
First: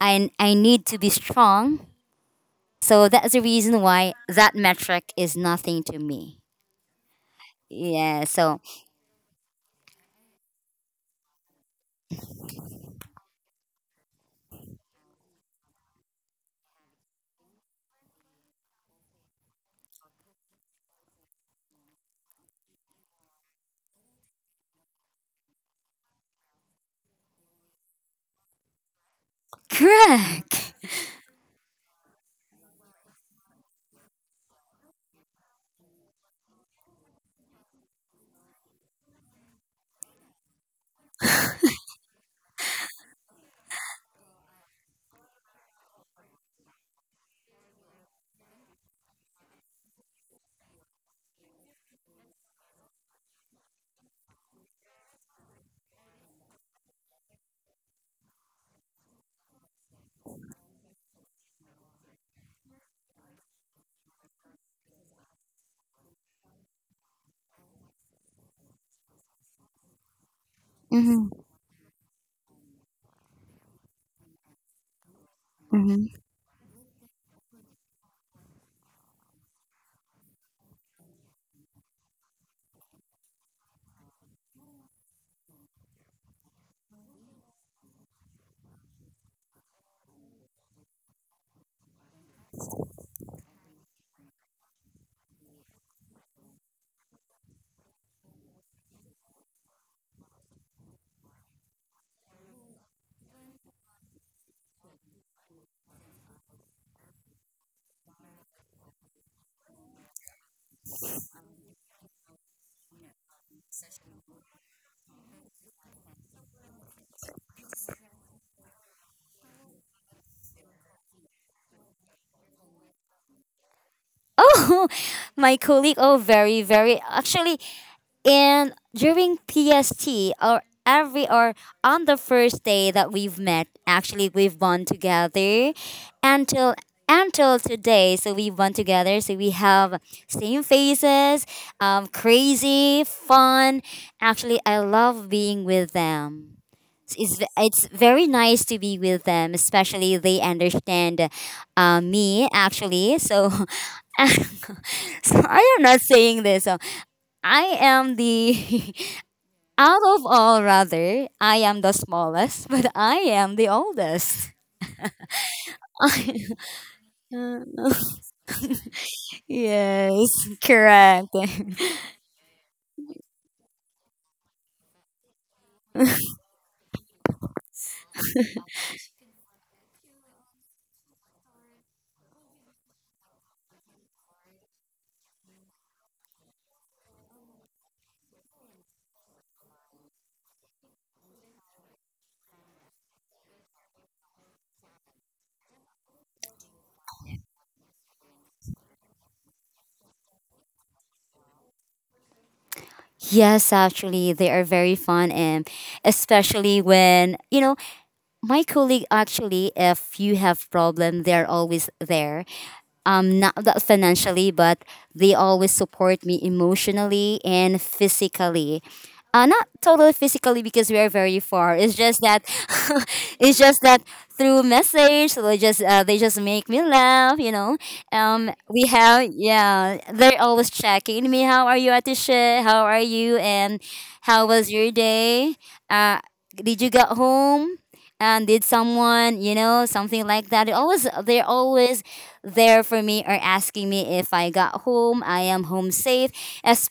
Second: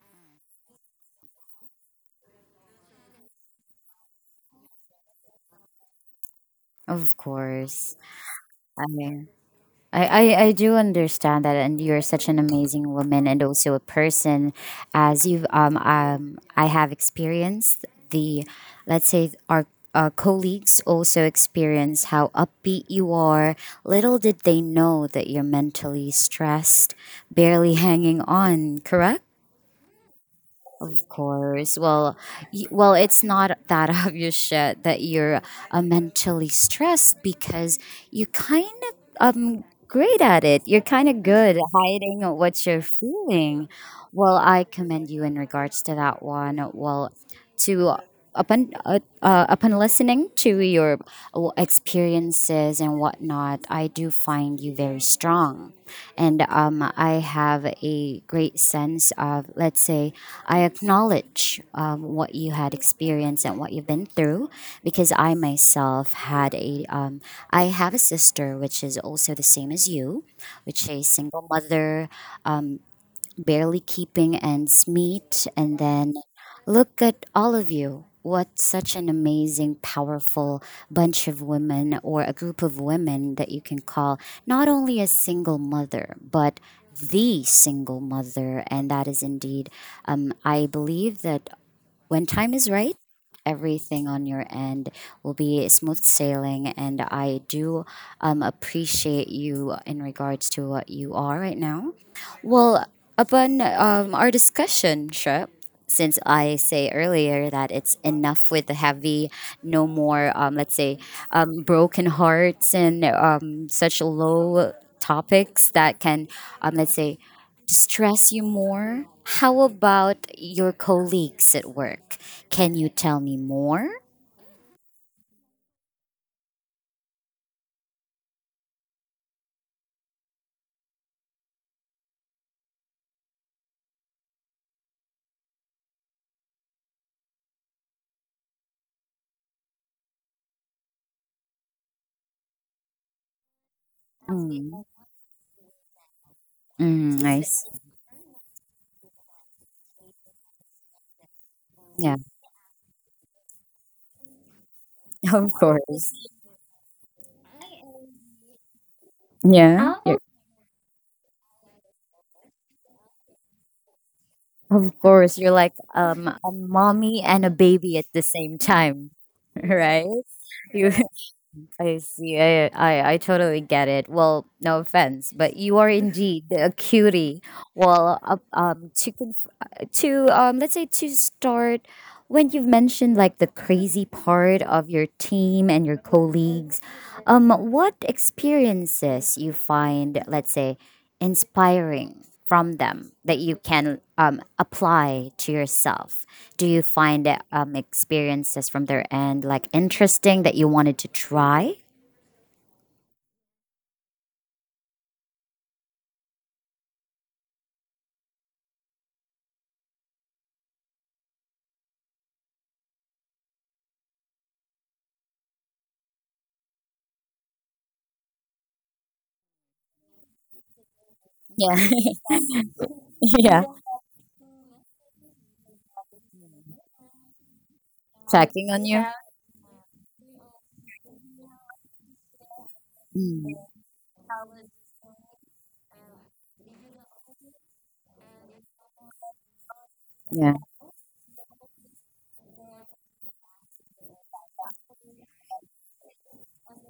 Speaker 2: I need to be strong. So that's the reason why that metric is nothing to me.
Speaker 1: Of course.
Speaker 2: Yeah, so
Speaker 1: I mean, I, I do understand that, and you're such an amazing woman and also a person. As you I have experienced the, let's say, our colleagues also experience how upbeat you are. Little did they know that you're mentally stressed, barely hanging on. Correct.
Speaker 2: correct.
Speaker 1: Of course. Well, well, it's not that obvious yet that you're mentally stressed because you kind of great at it. You're kind of good at hiding what you're feeling. Well, I commend you in regards to that one. Well, to upon upon listening to your experiences and whatnot, I do find you very strong, and I have a great sense of, let's say, I acknowledge what you had experienced and what you've been through, because I have a sister which is also the same as you, which is a
Speaker 2: Hmm.
Speaker 1: single mother. Um, barely keeping ends meet. And then look at all of you. What such an amazing, powerful bunch of women or a group of women that you can call not only a single mother, but the single mother. And that is indeed, I believe that when time is right, everything on your end will be smooth sailing, and I do appreciate you in regards to what you are right now. Well, upon our discussion, Shep, since I say earlier that it's enough with the heavy, no more, let's say, broken hearts and such low topics that can, let's say, distress you more. How about your colleagues at work? Can you tell me more?
Speaker 2: Oh, my colleague. Oh, very, very. Actually, and during PST or on the first day that we've met, actually we've bond together until until today. So we bond together. So we have same faces, crazy, fun. Actually,
Speaker 1: Mm.
Speaker 2: I love being with them.
Speaker 1: Mm,
Speaker 2: It's,
Speaker 1: nice.
Speaker 2: it's very nice to be with them, especially they understand
Speaker 1: Yeah,
Speaker 2: me actually. So, so
Speaker 1: of
Speaker 2: I am not
Speaker 1: course.
Speaker 2: saying this. So I am the
Speaker 1: Yeah.
Speaker 2: out of all rather, I am the smallest, but I am the oldest.
Speaker 1: Of course, you're like a
Speaker 2: I
Speaker 1: mommy and a
Speaker 2: don't know.
Speaker 1: baby at the same time, right?
Speaker 2: Yes,
Speaker 1: You,
Speaker 2: correct.
Speaker 1: I see. I totally get it. Well, no offense, but you are indeed a cutie. Well, to to let's say, to start when you've mentioned like the crazy part of your team and your colleagues, what experiences you find, let's say, inspiring from them that you can apply to yourself? Do you find that, experiences from their end like interesting that you wanted to try?
Speaker 2: Yes, actually they are very fun, and especially when, you know, my colleague actually if you have problem they're always there, um, not that financially, but they always support me emotionally and physically. Uh, not totally physically because we are very
Speaker 1: Yeah,
Speaker 2: far, it's just that it's
Speaker 1: yeah,
Speaker 2: just that through message. So they just make me laugh, you know. Um,
Speaker 1: checking
Speaker 2: we
Speaker 1: on you.
Speaker 2: have, yeah, they're always checking me, how are you Atisha, how are you,
Speaker 1: Mm.
Speaker 2: and how was your day, uh, did you get home, and did someone, you know, something like
Speaker 1: Yeah.
Speaker 2: that. It always, they're always there for me, or asking me if I got home, I am home safe,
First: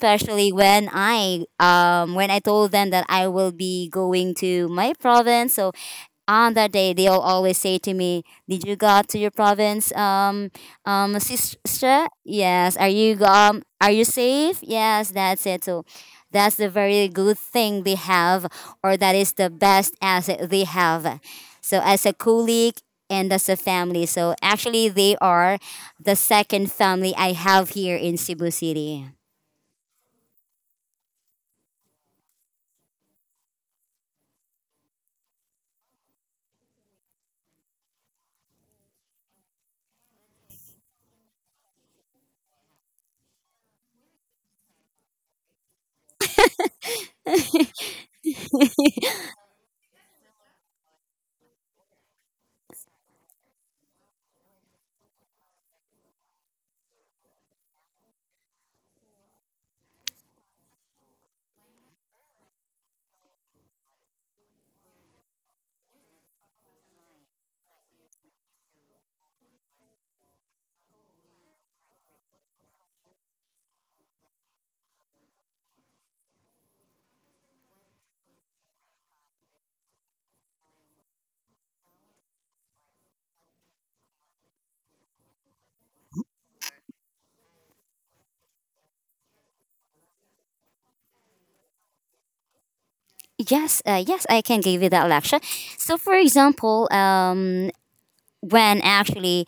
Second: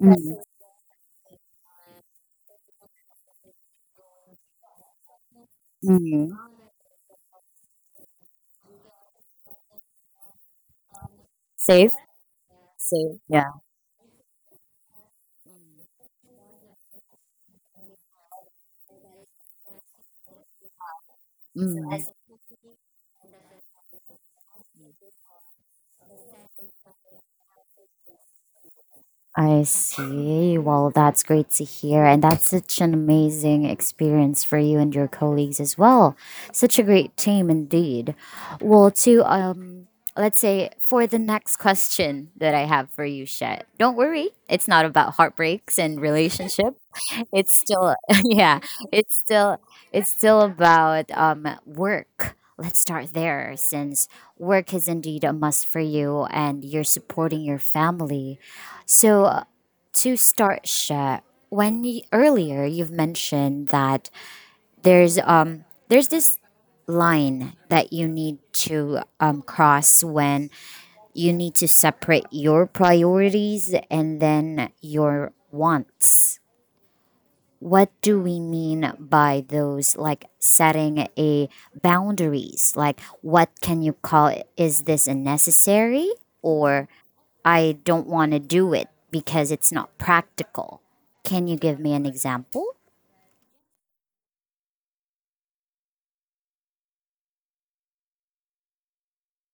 Speaker 1: Mm.
Speaker 2: when I, when I told them that I will be going to my province. So
Speaker 1: Mm.
Speaker 2: on that day they'll always say to me, did you go to your province, um, um,
Speaker 1: Safe.
Speaker 2: sister, yes, are you
Speaker 1: Safe. Yeah.
Speaker 2: are you safe, yes, that's it. So that's the very good thing they have, or that is the best asset they have. So
Speaker 1: Mm.
Speaker 2: as a colleague and as a family, so actually they are the second family I have here in Cebu City.
Speaker 1: I see. Well, that's great to hear. And that's such an amazing experience for you and your colleagues as well. Such a great team indeed. Well, to, let's say, for the next question that I have for you, Shet, don't worry. It's not about heartbreaks and relationship. It's still, yeah, it's still, it's still about work. Let's start there, since work is indeed a must for you and you're supporting your family. So, to start, Sha, when you, earlier you've mentioned that there's this line that you need to cross when you need to separate your priorities and then your wants. What do we mean by those? Like setting a boundaries, like what can you call it? Is this a necessary, or I don't want to do it because it's not practical? Can you give me an example?
Speaker 2: Yes, yes, I can give you that lecture. So, for example, when actually,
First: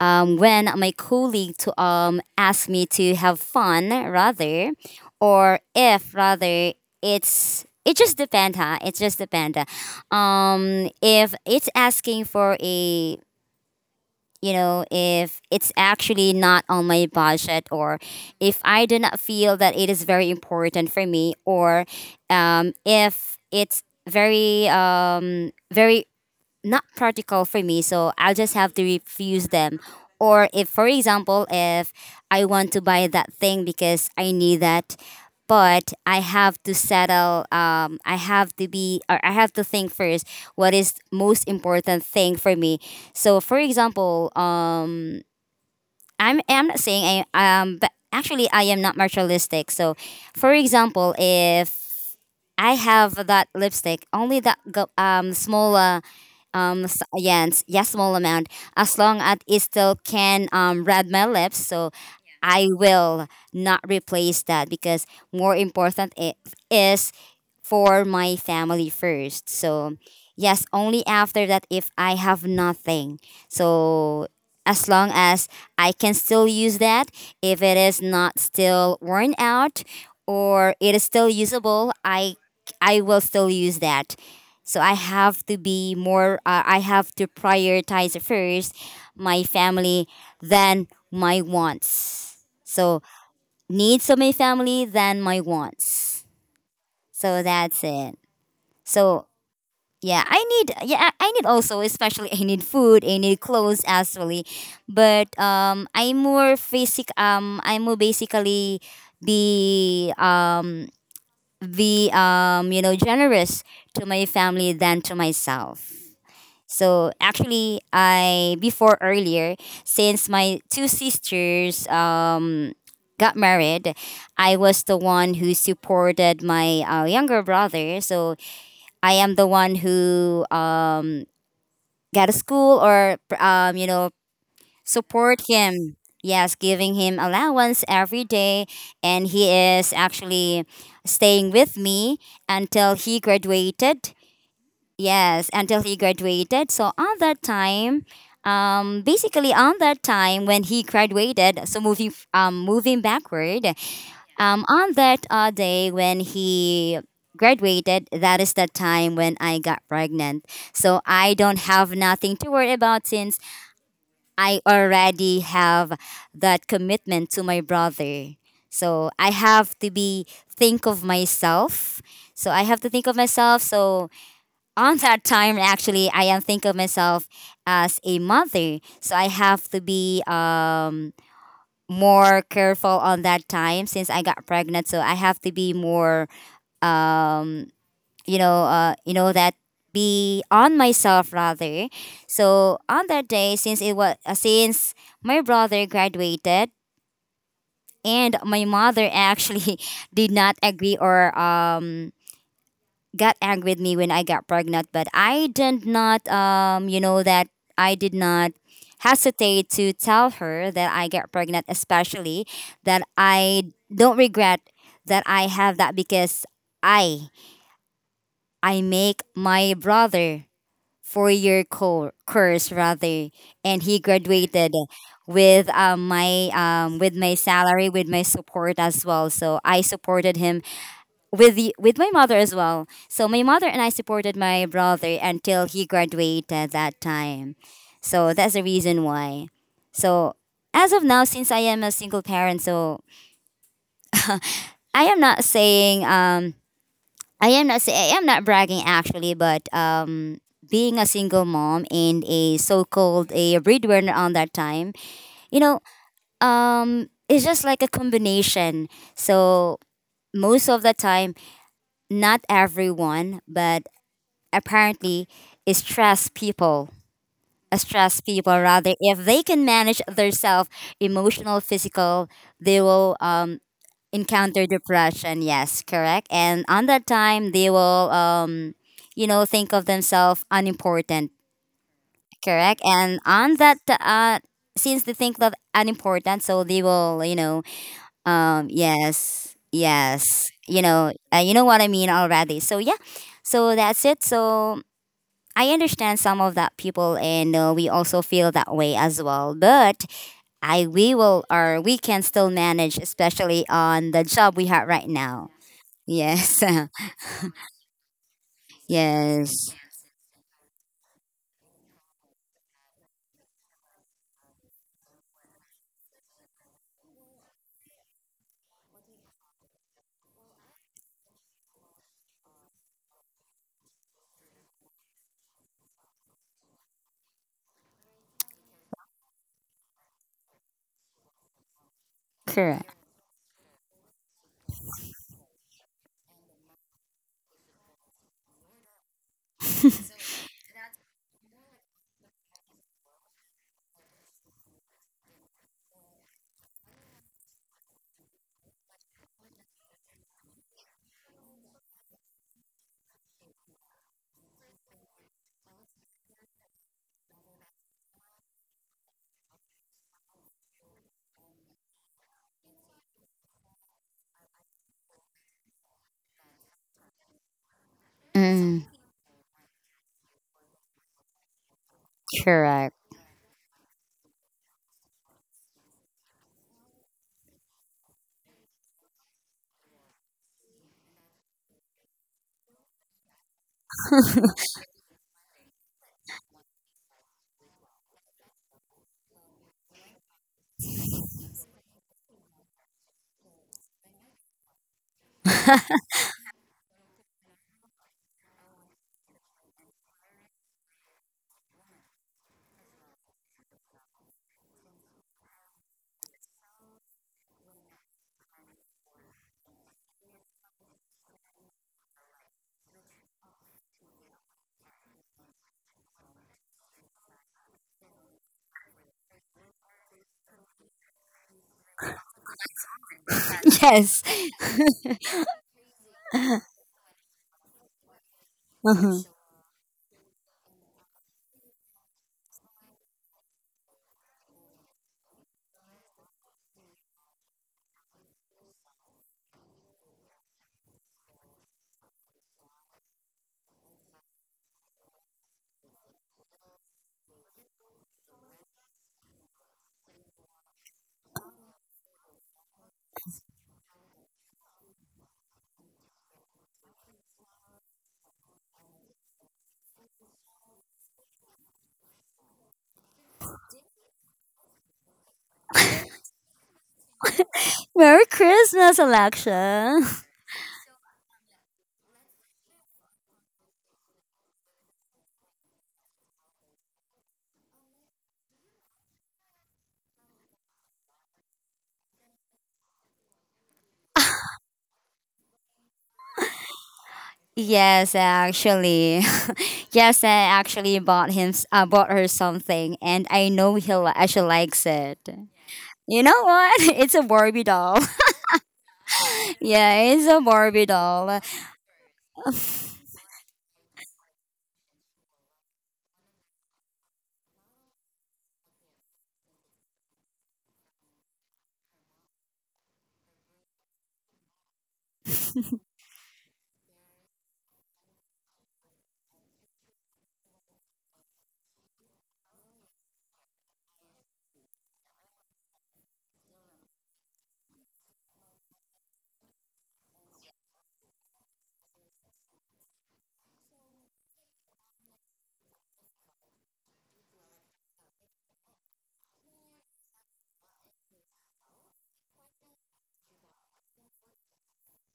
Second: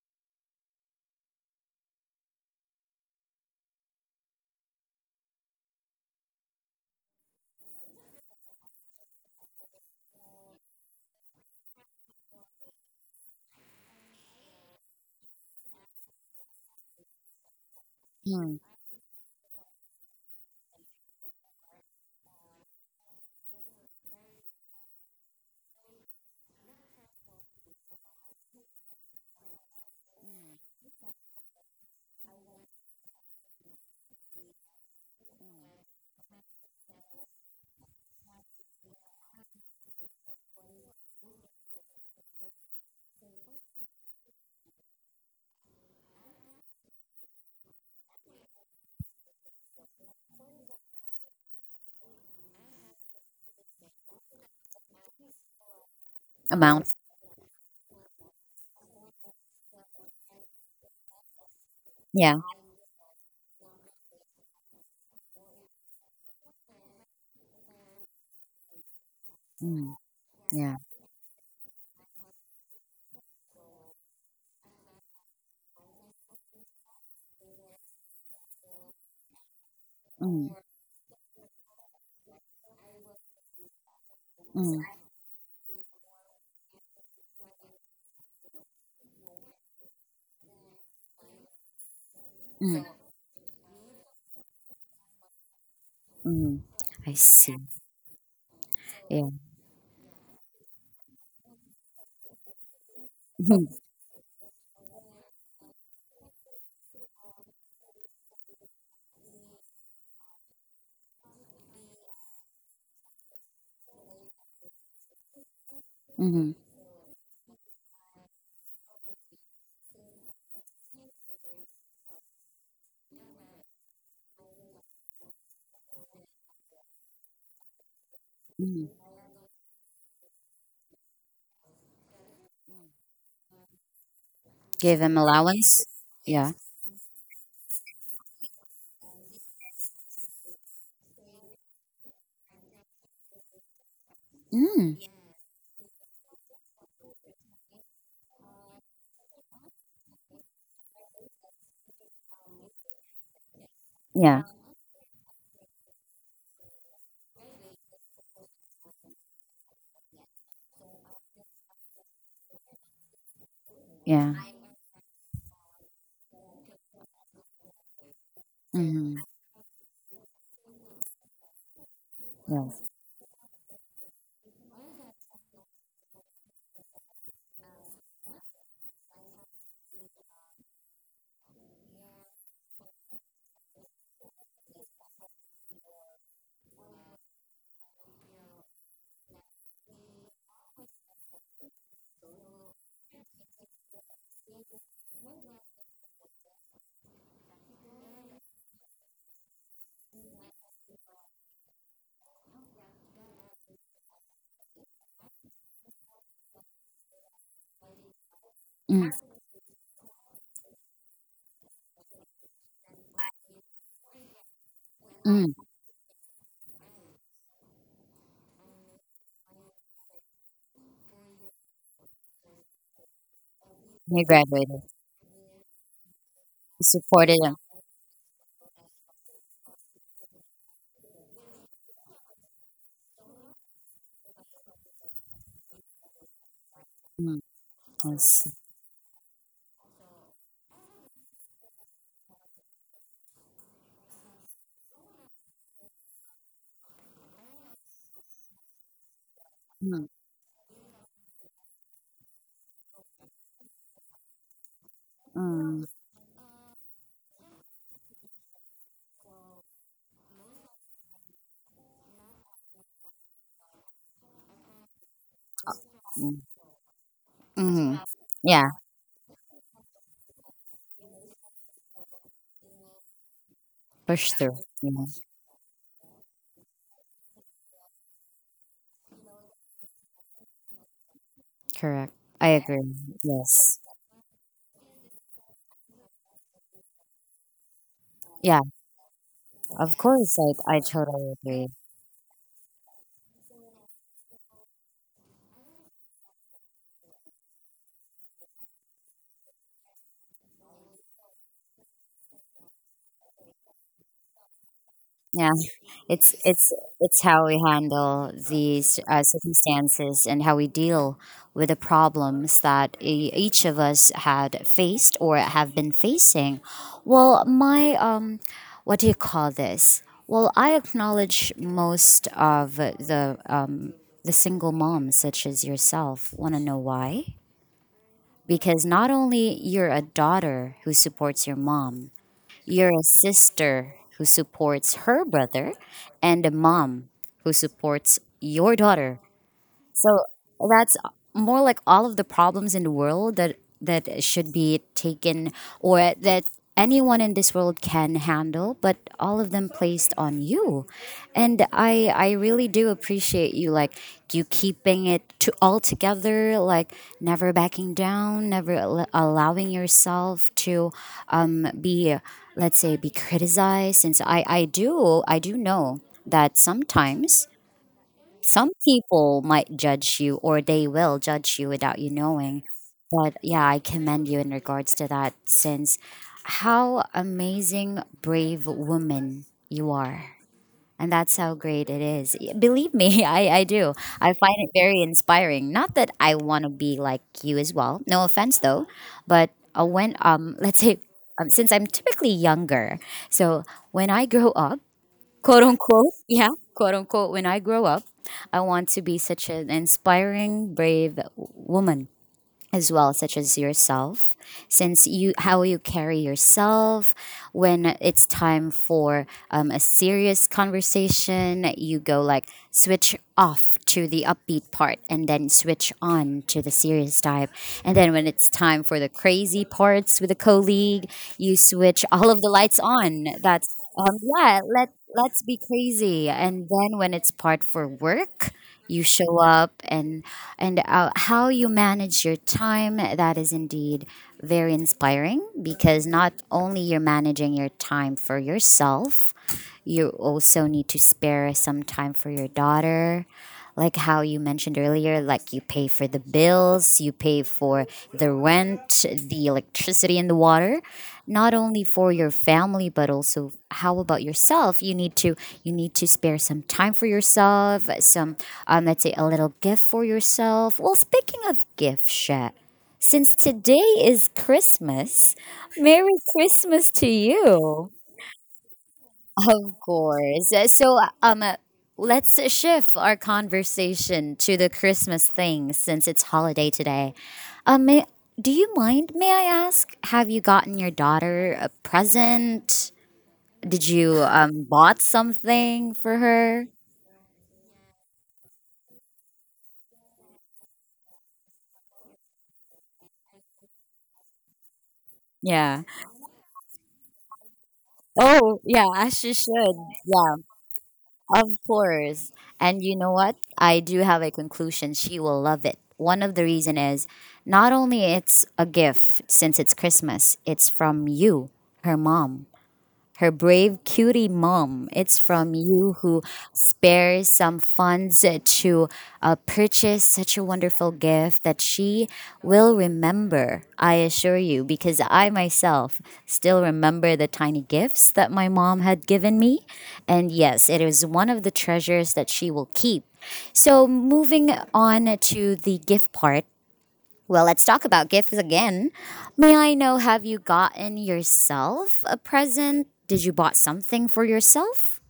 Speaker 2: when my colleague to ask me to have fun rather, or if rather, it's, it just depend, huh? It just depend. If it's asking for a, you know, if it's actually not on my budget, or if
Speaker 1: Mm.
Speaker 2: I do not feel that it is very important for me, or if it's very not practical for me, so I'll just have to refuse them. Or if, for example, if I want to buy that thing because I need that, but I have to settle, I have to be, or I have to think first what is most important thing for me. So for example, I'm not saying I but actually I am not materialistic. So for example if I have that lipstick, only that small
Speaker 1: Amount.
Speaker 2: s yeah, and yeah, small amount, as long as it still can read my lips. So
Speaker 1: Yeah.
Speaker 2: I will not replace that because more important it is for my family first. So
Speaker 1: Mm.
Speaker 2: yes,
Speaker 1: Yeah.
Speaker 2: only after that if I have nothing. So as long as I can still use that, if it is not still worn out,
Speaker 1: Mm.
Speaker 2: or it is still usable, I will still use that. So
Speaker 1: Mm.
Speaker 2: I have to be more, I have to prioritize first my family, then my wants.
Speaker 1: Mm.
Speaker 2: So needs of my family, then my wants.
Speaker 1: Mm. I
Speaker 2: So
Speaker 1: see.
Speaker 2: that's it. So
Speaker 1: Yeah.
Speaker 2: yeah, I need, yeah, I need also, especially I need food, I need clothes actually. But I'm more basic, I'm more basically be, um, be, you know, generous to my family than to myself.
Speaker 1: Hmm.
Speaker 2: So actually, I before earlier, since my two sisters got married, I was the one who supported my younger brother. So
Speaker 1: Hmm.
Speaker 2: I am the one who got a school, or um, you know,
Speaker 1: Give him
Speaker 2: support
Speaker 1: allowance.
Speaker 2: him. Yes,
Speaker 1: Yeah.
Speaker 2: giving him allowance every day, and he is actually staying with me until he graduated.
Speaker 1: Mm.
Speaker 2: Yes, until he graduated. So on that time, basically on that time when he graduated, so moving moving backward,
Speaker 1: Yeah.
Speaker 2: on that day when he graduated, that is the time when I got pregnant. So I don't have nothing to worry about since
Speaker 1: Yeah.
Speaker 2: I already have that commitment to my brother. So
Speaker 1: Mm-hmm.
Speaker 2: I have to be think of myself. So I have to think of myself. So on that time actually I am think of myself as a mother, so I have to be, um, more careful on that time since I got pregnant, so I have to be more, um, you know, you know that be on myself rather. So on that day since it was since my brother graduated, and my mother actually did not agree, or um, got angry with me when I got pregnant, but I did not, you know, that I did not
Speaker 1: Yes.
Speaker 2: hesitate to tell her that I get pregnant, especially that I don't regret that I
Speaker 1: Mm.
Speaker 2: have that, because I, I make my brother 4-year course rather, and he
Speaker 1: He
Speaker 2: graduated
Speaker 1: graduated.
Speaker 2: with my
Speaker 1: He
Speaker 2: with my
Speaker 1: supported him.
Speaker 2: salary, with my support as well. So I supported him with my mother as well. So my mother and I supported my brother until he graduated that
Speaker 1: Mm,
Speaker 2: time.
Speaker 1: I
Speaker 2: So that's
Speaker 1: see.
Speaker 2: the reason why. So as of now, since I am a single parent, so I am not saying, um, I am not say, I am not bragging actually, but
Speaker 1: Mm,
Speaker 2: um, being a single mom and a so-called a breadwinner on that time, you know,
Speaker 1: mm,
Speaker 2: um, it's just like a combination. So most of the time, not everyone, but apparently stress
Speaker 1: mm.
Speaker 2: people
Speaker 1: Mhm.
Speaker 2: stress people
Speaker 1: Yeah,
Speaker 2: rather, if they can manage their self emotional physical, they will,
Speaker 1: push through.
Speaker 2: encounter
Speaker 1: Yeah,
Speaker 2: depression, yes, correct. And on that time they will, you know, think of themselves unimportant,
Speaker 1: correct. I
Speaker 2: correct.
Speaker 1: agree.
Speaker 2: And on that
Speaker 1: Yes.
Speaker 2: since they think that unimportant, so they will, you know,
Speaker 1: Yeah,
Speaker 2: yes,
Speaker 1: of course.
Speaker 2: yes,
Speaker 1: I,
Speaker 2: you
Speaker 1: I
Speaker 2: know,
Speaker 1: totally
Speaker 2: you know
Speaker 1: agree.
Speaker 2: what I mean already, so yeah. So that's it. So I understand some of that people, and we also feel that way as well. But we will, or we can still manage, especially on the job we have right now.
Speaker 1: Yeah. It's
Speaker 2: Yes,
Speaker 1: it's how we handle these
Speaker 2: yes,
Speaker 1: circumstances and how we deal with the problems that each of us had faced or have been facing. Well, my what do you call this? Well, I acknowledge most of the single moms such as yourself. Want to know why? Because not only you're a daughter who supports your mom,
Speaker 2: correct,
Speaker 1: you're a sister who supports her brother and a mom who supports your daughter, so that's more like all of the problems in the world that should be taken or that anyone in this world can handle, but all of them placed on you. And I really do appreciate you, like you keeping it to all together, like never backing down, never allowing yourself to be, let's say, be criticized, since I do know that sometimes some
Speaker 2: mm,
Speaker 1: people might judge you or they will judge you without you knowing.
Speaker 2: correct.
Speaker 1: But yeah, I commend you in regards to that, since how amazing, brave woman you are. And that's how great it is. Believe me, I do. I find it very inspiring. Not that I want to be like you as well. No offense though. But let's say, since I'm typically younger, so when I grow up, quote unquote, yeah, quote unquote, when I grow up, I want to be such an inspiring, brave woman as well, such as yourself, since you how you carry yourself. When it's time for a serious conversation, you go like switch off to the upbeat part and then switch on to the serious type, and then when it's time for the crazy parts with a colleague, you switch all of the lights on. That's
Speaker 2: Yes,
Speaker 1: yeah, let's be crazy. And then when it's part for work, you show up. And how you manage your time, that is indeed very inspiring, because not only you're managing your time for yourself, you also need to spare some time for your daughter, like how you mentioned earlier, like you pay for the bills, you pay for the rent, the electricity, and the water. Not only for your family, but also how about yourself? You need to spare some time for yourself, some let's say a little gift for yourself. Well, speaking of gift, Shat, since today is Christmas, Merry Christmas to you.
Speaker 2: Merry Christmas,
Speaker 1: Of
Speaker 2: Alexa.
Speaker 1: course. So, let's shift our conversation to the Christmas thing since it's holiday today. Um, may, do you mind? May I ask, have you gotten your daughter a present? Did you bought something for her?
Speaker 2: Yes, actually, yes, I actually bought her something, and I know she likes it.
Speaker 1: Yeah.
Speaker 2: You know what? It's a Barbie doll.
Speaker 1: Oh, yeah. As she should.
Speaker 2: Yeah, it's
Speaker 1: Yeah.
Speaker 2: a Barbie doll.
Speaker 1: Of course. And you know what? I do have a conclusion. She will love it. One of the reason is not only it's a gift since it's Christmas, it's from you, her mom, her brave cutie mom. It's from you who spares some funds to purchase such a wonderful gift that she will remember, I assure you, because I myself still remember the tiny gifts that my mom had given me. And yes, it is one of the treasures that she will keep. So, moving on to the gift part. Well, let's talk about gifts again. May I know, have you gotten yourself a present? Did you bought something for yourself?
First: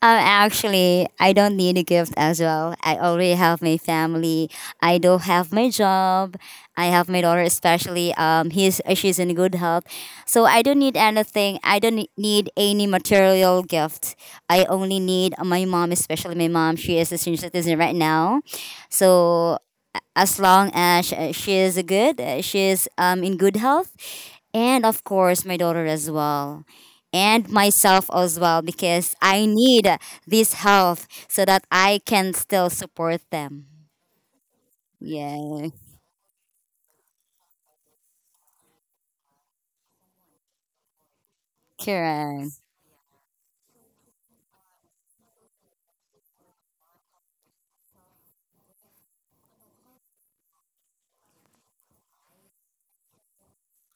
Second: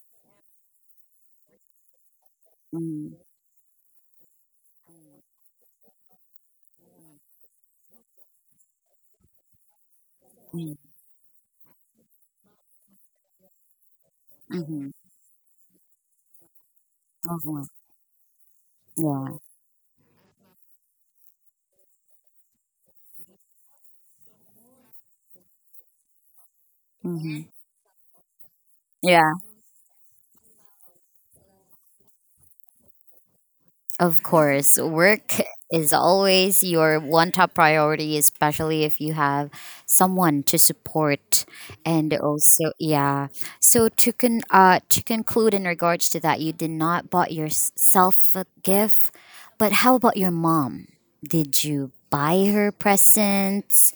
Speaker 2: Actually, I don't need a gift as well. I
Speaker 1: Mm-hmm.
Speaker 2: already have my family. I do have my job. I have my daughter, especially. He's she's in good health, so I don't need anything. I don't need any material gift. I
Speaker 1: Mm-hmm.
Speaker 2: only need my mom, especially my mom. She is a senior citizen right now,
Speaker 1: Yeah.
Speaker 2: so as long as she is good, she is, um, in good health, and of course my daughter as well, and
Speaker 1: Mm-hmm.
Speaker 2: myself as well, because
Speaker 1: Yeah.
Speaker 2: I need this health so that I can still support them.
Speaker 1: Of course, work
Speaker 2: Yeah,
Speaker 1: is always your one top priority, especially if you have someone to support. And
Speaker 2: correct.
Speaker 1: also, yeah. So to to conclude in regards to that, you did not bought yourself a gift, but how about your mom? Did you buy her presents?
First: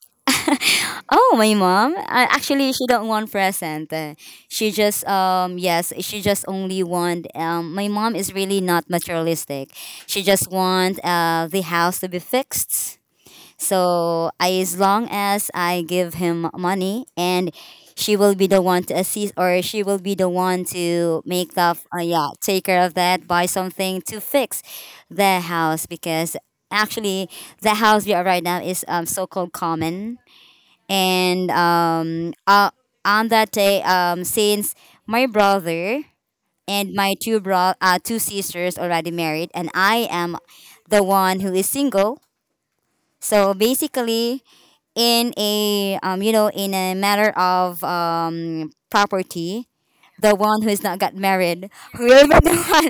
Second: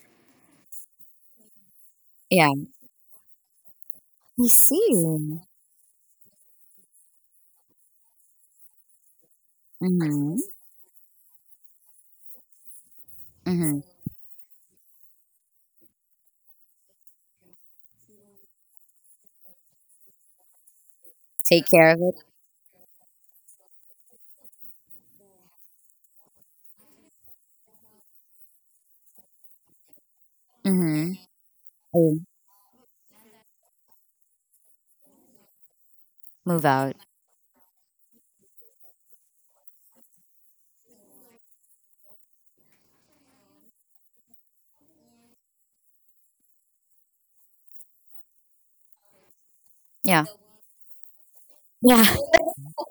Speaker 2: Oh, my mom,
Speaker 1: Yeah,
Speaker 2: actually she don't want present.
Speaker 1: I
Speaker 2: She just,
Speaker 1: see.
Speaker 2: um, yes, she just only want, um, my mom is really not materialistic, she
Speaker 1: Mm-hmm.
Speaker 2: just want uh, the house to be fixed.
Speaker 1: Mm-hmm.
Speaker 2: So as long as I give him money, and she will be the one to assist, or she will be the one to make
Speaker 1: Take
Speaker 2: the,
Speaker 1: care of it.
Speaker 2: yeah, take care of that, buy something to fix the house, because actually the house we are right now is, so called common.
Speaker 1: Mm-hmm.
Speaker 2: And um, on that day, um, since my brother,
Speaker 1: Move
Speaker 2: and
Speaker 1: out.
Speaker 2: my two sisters already married, and I am the one who is single. So basically, in a, you know, in a matter of, property,
Speaker 1: Yeah.
Speaker 2: the one who's not got married
Speaker 1: Yeah,
Speaker 2: will be the one.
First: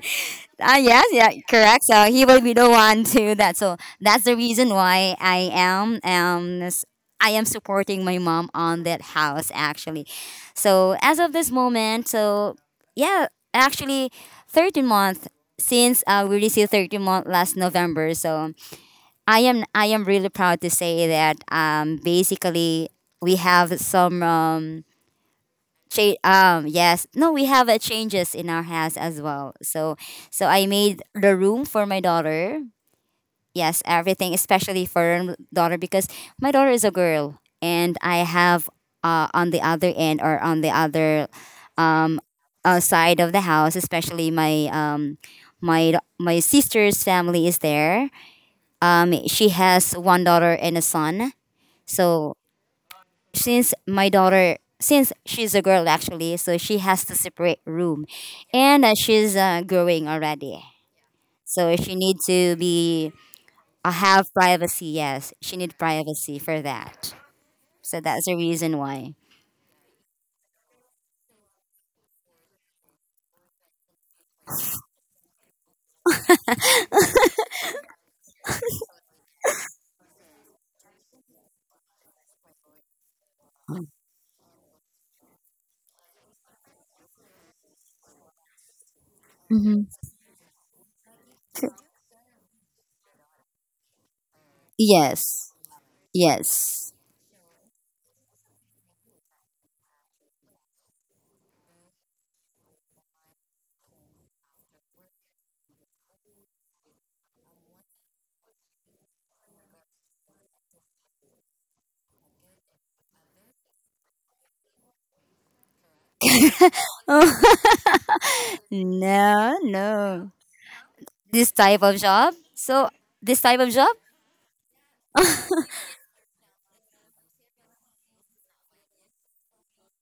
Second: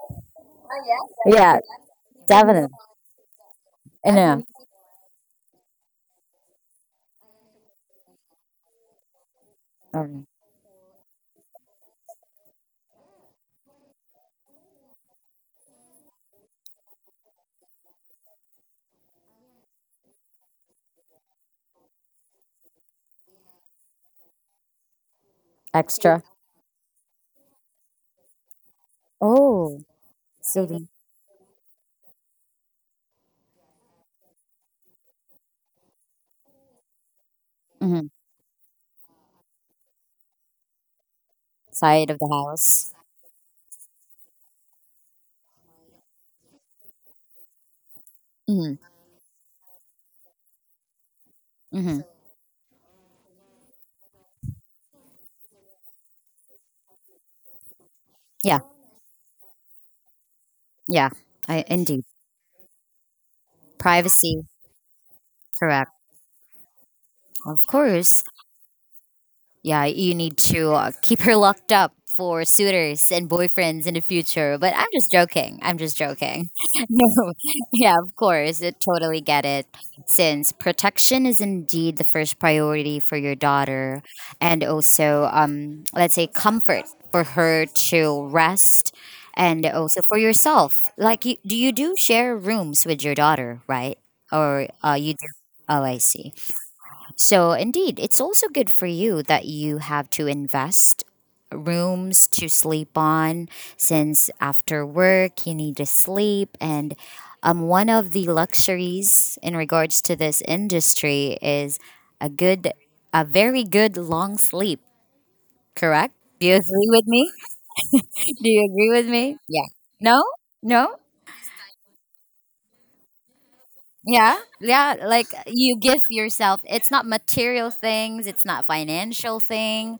Speaker 2: Ah, yes, yeah,
Speaker 1: yeah,
Speaker 2: correct, so he will be
Speaker 1: definitely.
Speaker 2: the one to that. So that's the
Speaker 1: I
Speaker 2: reason why I am, um, I am supporting my mom on that house actually.
Speaker 1: know.
Speaker 2: So as of this moment, so yeah, actually 13-month since, we received 13-month last November. So I am, I am really proud to say that, um, basically we have some, um,
Speaker 1: Extra.
Speaker 2: yes, no, we have, changes in our house as well.
Speaker 1: Oh,
Speaker 2: So so I
Speaker 1: city.
Speaker 2: made the room for my daughter, yes, everything, especially for her daughter, because my daughter is a girl, and
Speaker 1: Hmm.
Speaker 2: I have, uh, on the other end, or on the other,
Speaker 1: Side of
Speaker 2: um,
Speaker 1: the house.
Speaker 2: side of the house. Especially my, um, my sister's family is there,
Speaker 1: Hmm.
Speaker 2: she has one daughter and a son.
Speaker 1: Hmm.
Speaker 2: So since my daughter, since she's a girl actually, so she has to separate room,
Speaker 1: Yeah.
Speaker 2: and she's, growing already.
Speaker 1: Yeah. I
Speaker 2: So she
Speaker 1: indeed.
Speaker 2: need to be have
Speaker 1: Privacy.
Speaker 2: privacy. Yes, she need
Speaker 1: Correct.
Speaker 2: privacy for that.
Speaker 1: Of
Speaker 2: So that's
Speaker 1: course.
Speaker 2: the reason why.
Speaker 1: Yeah, you need to keep her locked up for suitors and boyfriends in the future. But I'm just joking. I'm just joking. No, yeah, of course, I totally get it. Since protection is indeed the first priority for your daughter, and also, let's say, comfort for her to rest, and
Speaker 2: Mhm.
Speaker 1: also for yourself. Like, do you do share rooms with your daughter, right? Or you do?
Speaker 2: Yes.
Speaker 1: Oh, I see.
Speaker 2: Yes.
Speaker 1: So, indeed, it's also good for you that you have to invest rooms to sleep on, since after work you need to sleep. And one of the luxuries in regards to this industry is a good, a very good long sleep. Correct? Do you agree with me?
Speaker 2: Oh,
Speaker 1: Do you agree with me?
Speaker 2: no,
Speaker 1: Yeah. No,
Speaker 2: no.
Speaker 1: no.
Speaker 2: This type of job. This type of job,
Speaker 1: Yeah, yeah, like you give yourself, it's not material things, it's not financial thing.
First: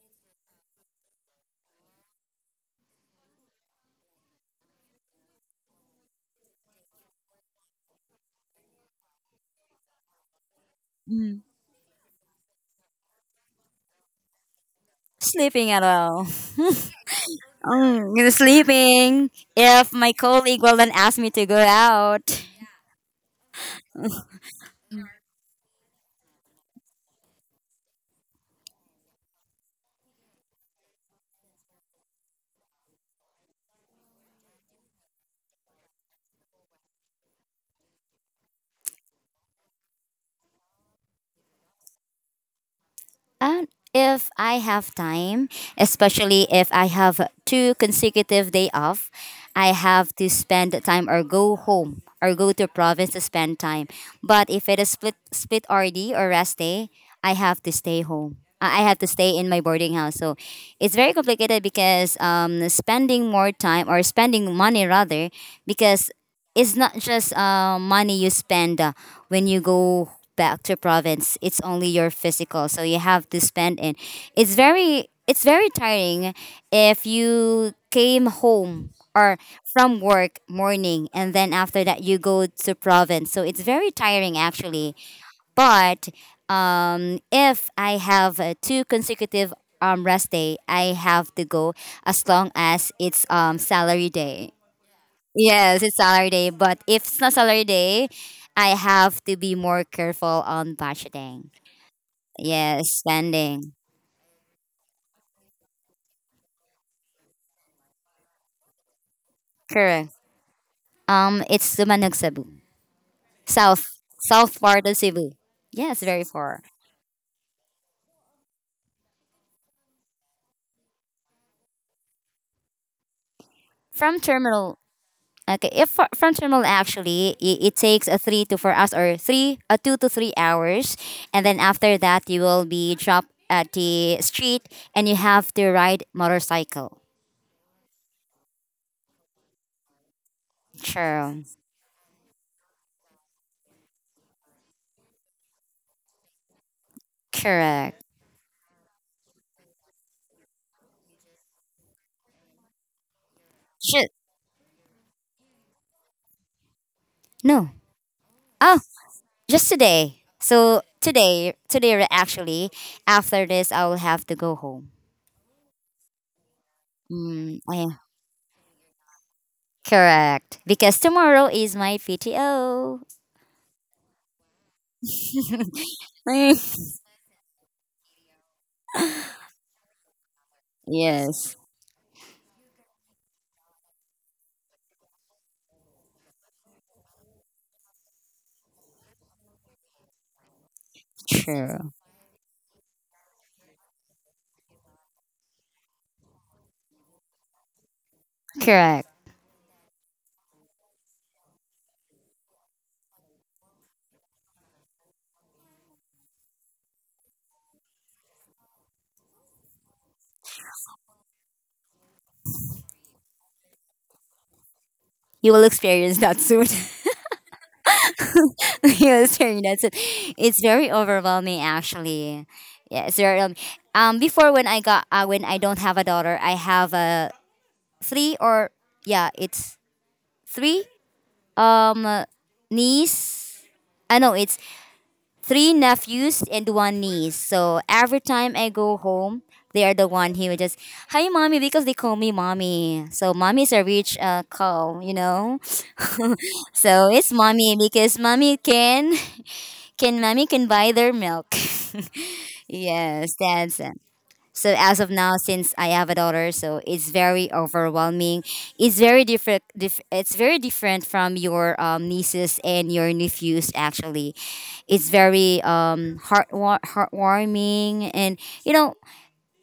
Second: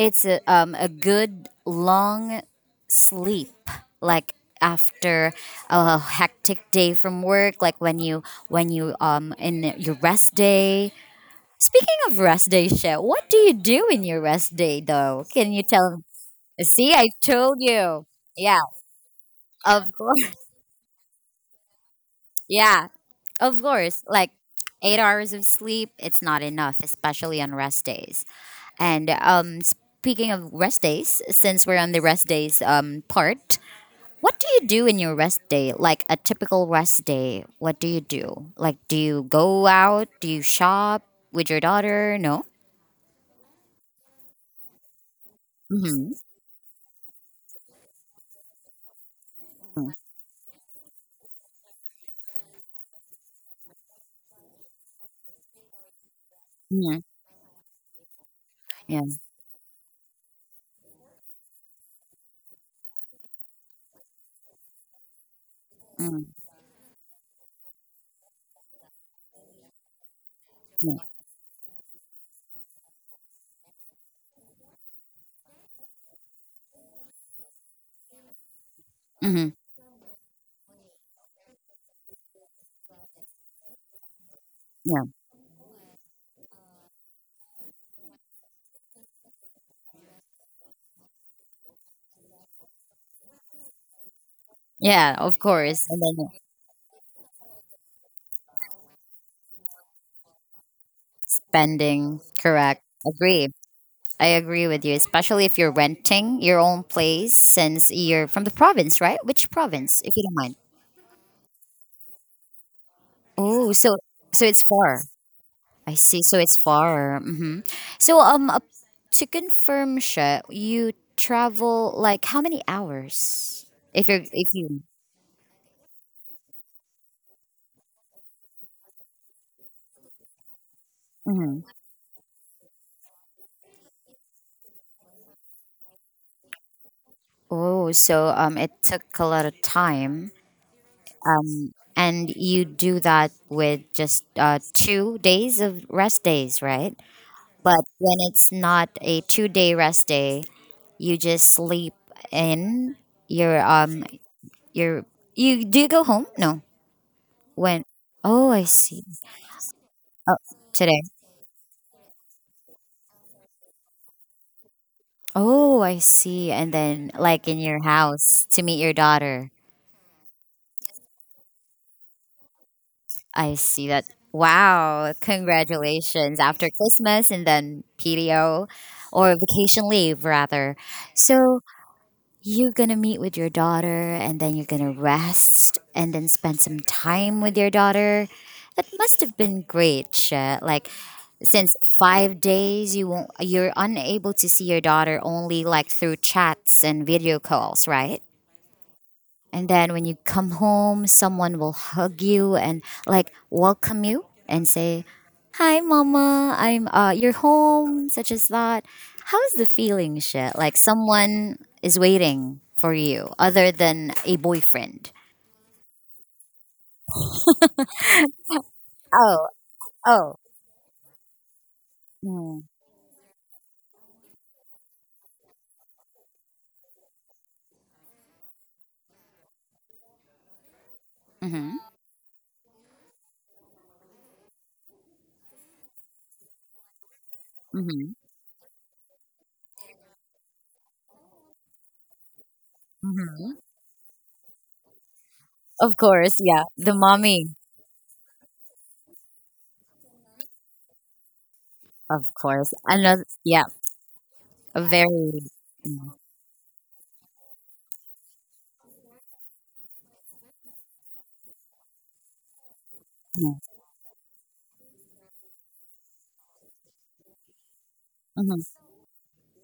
Speaker 1: It's a good long sleep, like after a hectic day from work, like when you in your rest day.
Speaker 2: Mm.
Speaker 1: Speaking of rest day, Chef, what do you do in your rest day though? Can you
Speaker 2: Sleeping at
Speaker 1: tell?
Speaker 2: all.
Speaker 1: See, I told you. Yeah,
Speaker 2: Sleeping.
Speaker 1: of
Speaker 2: If my
Speaker 1: course.
Speaker 2: colleague will then ask me to go out.
Speaker 1: Yeah, of course. Like 8 hours of sleep, it's not enough, especially on rest days. And speaking of rest days, since we're on the rest days part, what do you do in your rest day? Like a typical rest day, what do you do? Like, do you go out? Do you shop with your daughter? No?
Speaker 2: And if I have time,
Speaker 1: Mm-hmm.
Speaker 2: especially if I have two consecutive day off, I have to spend time or go home or go to province to spend time. But if it is split RD or rest day,
Speaker 1: Mm-hmm.
Speaker 2: I have to stay home. I have
Speaker 1: Yeah.
Speaker 2: to stay in my boarding house. So it's very complicated because spending more time or spending money rather because
Speaker 1: Mm-hmm.
Speaker 2: it's not just money you spend when you go back to province. It's only your physical, so you have to spend it. It's very tiring if you came home or
Speaker 1: Mm-hmm.
Speaker 2: from work morning and then after that you go to province. So it's very tiring actually.
Speaker 1: Yeah.
Speaker 2: But if I have two consecutive rest day, I have to go as long as it's salary day.
Speaker 1: Yeah, of
Speaker 2: Yes,
Speaker 1: course.
Speaker 2: it's
Speaker 1: And then
Speaker 2: Saturday, but if it's not Saturday, I have to be more careful on budgeting.
Speaker 1: spending. Correct.
Speaker 2: Yes,
Speaker 1: Agree.
Speaker 2: spending.
Speaker 1: I agree with you, especially if you're renting your own place since you're from the province, right? Which province, if
Speaker 2: Correct.
Speaker 1: you don't mind?
Speaker 2: It's Dumanag, Cebu.
Speaker 1: Oh,
Speaker 2: South,
Speaker 1: so so it's
Speaker 2: south part of
Speaker 1: far.
Speaker 2: Cebu.
Speaker 1: I
Speaker 2: Yes,
Speaker 1: see.
Speaker 2: very
Speaker 1: So it's
Speaker 2: far.
Speaker 1: far. Hmm. So to confirm, Sha, you travel like how many hours? If
Speaker 2: From
Speaker 1: you if
Speaker 2: terminal,
Speaker 1: you.
Speaker 2: okay, if fr- from terminal actually, it takes a 3 to 4 hours or three, a 2 to 3 hours. And then
Speaker 1: Mhm.
Speaker 2: after that, you will be dropped at the street and you have to ride motorcycle.
Speaker 1: Oh, so it took a lot of time.
Speaker 2: Sure.
Speaker 1: And you do that with just 2 days of rest days, right? But
Speaker 2: Correct.
Speaker 1: when it's not a 2 day rest day, you just sleep in. Your um,
Speaker 2: Should,
Speaker 1: your you, do you go home? No.
Speaker 2: no,
Speaker 1: When? Oh, I
Speaker 2: oh,
Speaker 1: see.
Speaker 2: just today.
Speaker 1: Oh, today.
Speaker 2: Today actually, after this, I will have to go home.
Speaker 1: Oh, I see. And then, like in
Speaker 2: Mm,
Speaker 1: your
Speaker 2: yeah,
Speaker 1: house to meet your daughter.
Speaker 2: correct. Because tomorrow is my PTO.
Speaker 1: I see that. Wow. Congratulations. After Christmas and then PDO or vacation leave, rather.
Speaker 2: Yes,
Speaker 1: So, you're going to meet with your daughter and then you're going to rest and then spend some time with your daughter. That must have been great, Sha. Like, since
Speaker 2: true.
Speaker 1: 5 days you won't, you're unable to see your daughter, only like through chats and video calls, right?
Speaker 2: Correct.
Speaker 1: And then when you come home, someone will hug you and like welcome you and say, "Hi, mama. I'm you're home." Such as that. How's the feeling, shit? Like someone is waiting for you, other than a boyfriend.
Speaker 2: You will experience that soon. You will
Speaker 1: Oh,
Speaker 2: experience that soon.
Speaker 1: oh.
Speaker 2: It's very overwhelming, actually.
Speaker 1: Mm.
Speaker 2: Yeah, it's very. Before when I got when I don't have a daughter, I have a three or yeah, it's three
Speaker 1: Mm-hmm.
Speaker 2: um niece. I know it's three nephews and one niece. So
Speaker 1: Mm-hmm.
Speaker 2: every time I go home, they are the one who would just, hi, mommy, because they call me mommy. So
Speaker 1: Mm-hmm.
Speaker 2: mommy is a rich call, you know?
Speaker 1: Of course, yeah. The
Speaker 2: So it's
Speaker 1: mommy,
Speaker 2: mommy because can mommy can buy their milk.
Speaker 1: of course. Another,
Speaker 2: Yes,
Speaker 1: yeah.
Speaker 2: that's it. So
Speaker 1: A
Speaker 2: as of
Speaker 1: very.
Speaker 2: now, since I
Speaker 1: Mm-hmm.
Speaker 2: have a daughter, so it's very overwhelming. It's very different. It's very different from your nieces and your nephews. Actually, it's very heartwarming. And you know,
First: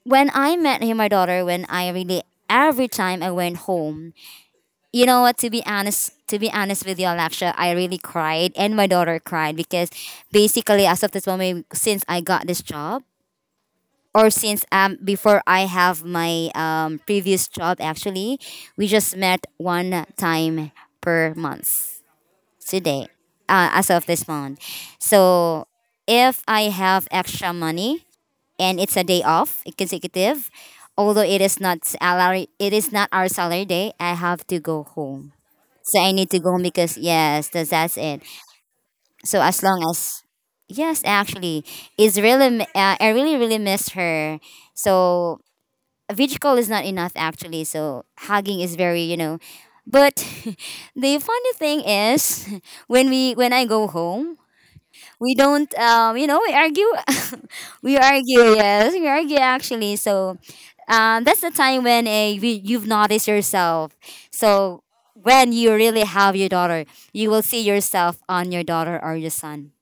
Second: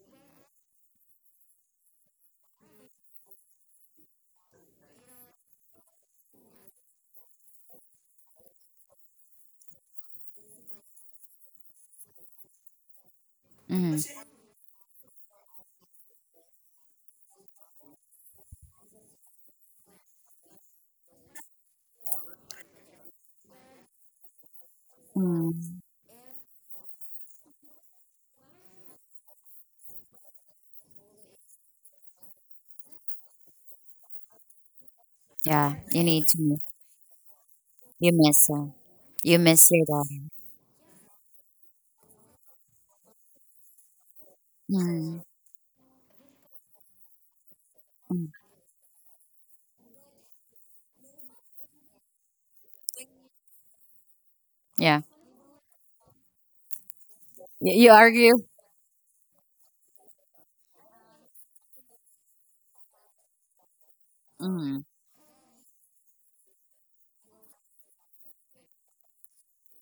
Speaker 2: when I met him, my daughter, when I really every time I went home, you know what? To be honest with you, Alexia, I really cried, and my daughter cried because basically, as of this moment, since I got this job
Speaker 1: Mm-hmm.
Speaker 2: or since before I have my previous job actually, we just met one time per month today, as of this month. So
Speaker 1: Mm-hmm.
Speaker 2: if I have extra money and it's a day off consecutive, although it is not salary, it is not our salary day. I have to go home.
Speaker 1: Yeah.
Speaker 2: So
Speaker 1: You
Speaker 2: I
Speaker 1: need
Speaker 2: need to go
Speaker 1: to.
Speaker 2: home because yes, that's
Speaker 1: You
Speaker 2: it.
Speaker 1: miss her. You
Speaker 2: So as
Speaker 1: miss
Speaker 2: long
Speaker 1: your
Speaker 2: as
Speaker 1: daughter.
Speaker 2: yes, actually, it's really I really miss her.
Speaker 1: Mm,
Speaker 2: So a video call is not enough actually so
Speaker 1: mm.
Speaker 2: hugging is very you know but the funny thing is when I go home
Speaker 1: Yeah.
Speaker 2: we don't you know we argue
Speaker 1: You
Speaker 2: we
Speaker 1: argue.
Speaker 2: argue yes we argue actually so that's the time when a you've noticed yourself so
Speaker 1: Mm,
Speaker 2: when you really have your daughter you will see yourself on your daughter or your son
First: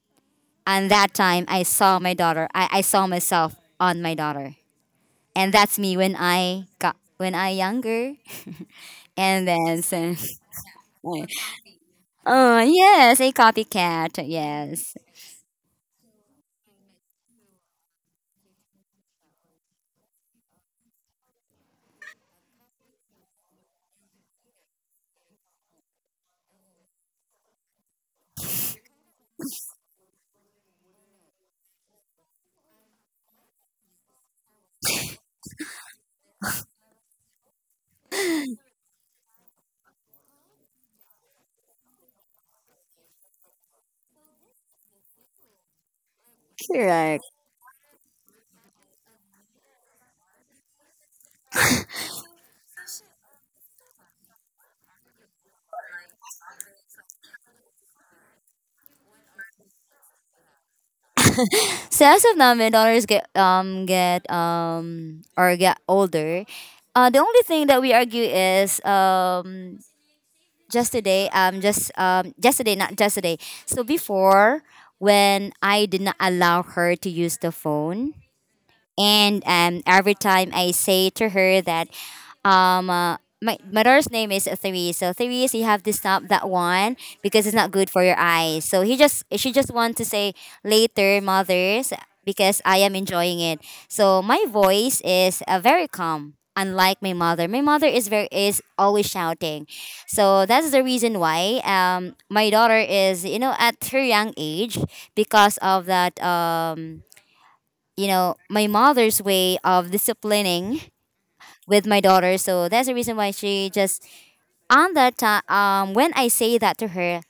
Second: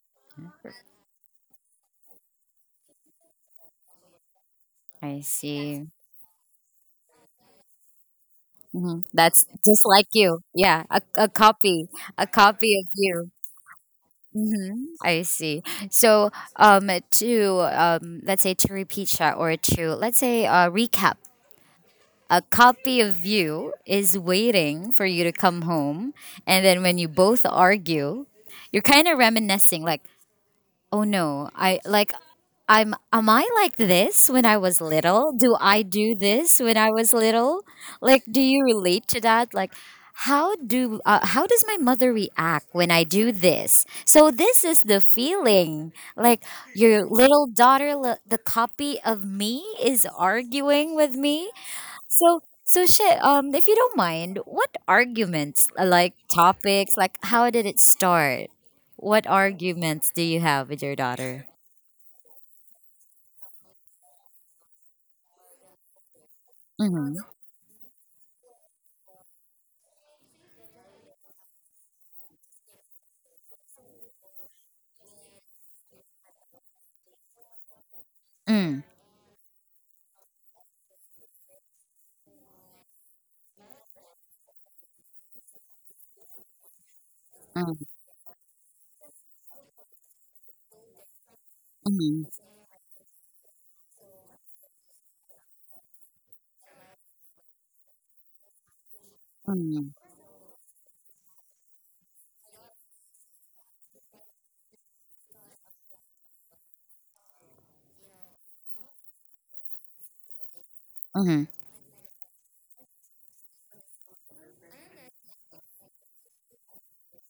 Speaker 2: and that time I saw my daughter I saw myself on my daughter
Speaker 1: I
Speaker 2: and that's
Speaker 1: see.
Speaker 2: me when I got when I younger.
Speaker 1: Hmm.
Speaker 2: And
Speaker 1: That's
Speaker 2: then
Speaker 1: just like
Speaker 2: so,
Speaker 1: you. Yeah. A copy. A
Speaker 2: oh
Speaker 1: copy of
Speaker 2: yes,
Speaker 1: you.
Speaker 2: a copycat.
Speaker 1: Hmm.
Speaker 2: Yes,
Speaker 1: I see. So, to let's say to repeat that, or to let's say recap. A copy of you is waiting for you to come home, and then when you both argue, you're kind of reminiscing, like, oh no, I like, I'm am I like this when I was little? Do I do this when I was little? Like, do you relate to that? Like, how does my mother react when I do this? So this is the feeling, like your
Speaker 2: correct.
Speaker 1: little daughter, the copy of me is arguing with me. So, shit. If you don't mind, what arguments, like topics, like how did it start? What arguments do you have with your daughter?
Speaker 2: So as of now, my daughters get or get older.
Speaker 1: Mm-hmm.
Speaker 2: The only thing that we argue is just today not just today. So before when I did not allow her to use the phone.
Speaker 1: Mm,
Speaker 2: And every time I say to her that my my daughter's name is three. So three is you have to stop that one because it's not
Speaker 1: mm,
Speaker 2: good for your eyes. So he just she just want to say later, mothers,
Speaker 1: mm,
Speaker 2: because I am enjoying it. So my voice is very calm. Unlike my mother, my mother is always shouting,
Speaker 1: mm,
Speaker 2: so that's the reason why my daughter is you know at her young age because of that you know my mother's way of disciplining
Speaker 1: mm,
Speaker 2: with my daughter. So that's the reason why she just on that time when I say that to her,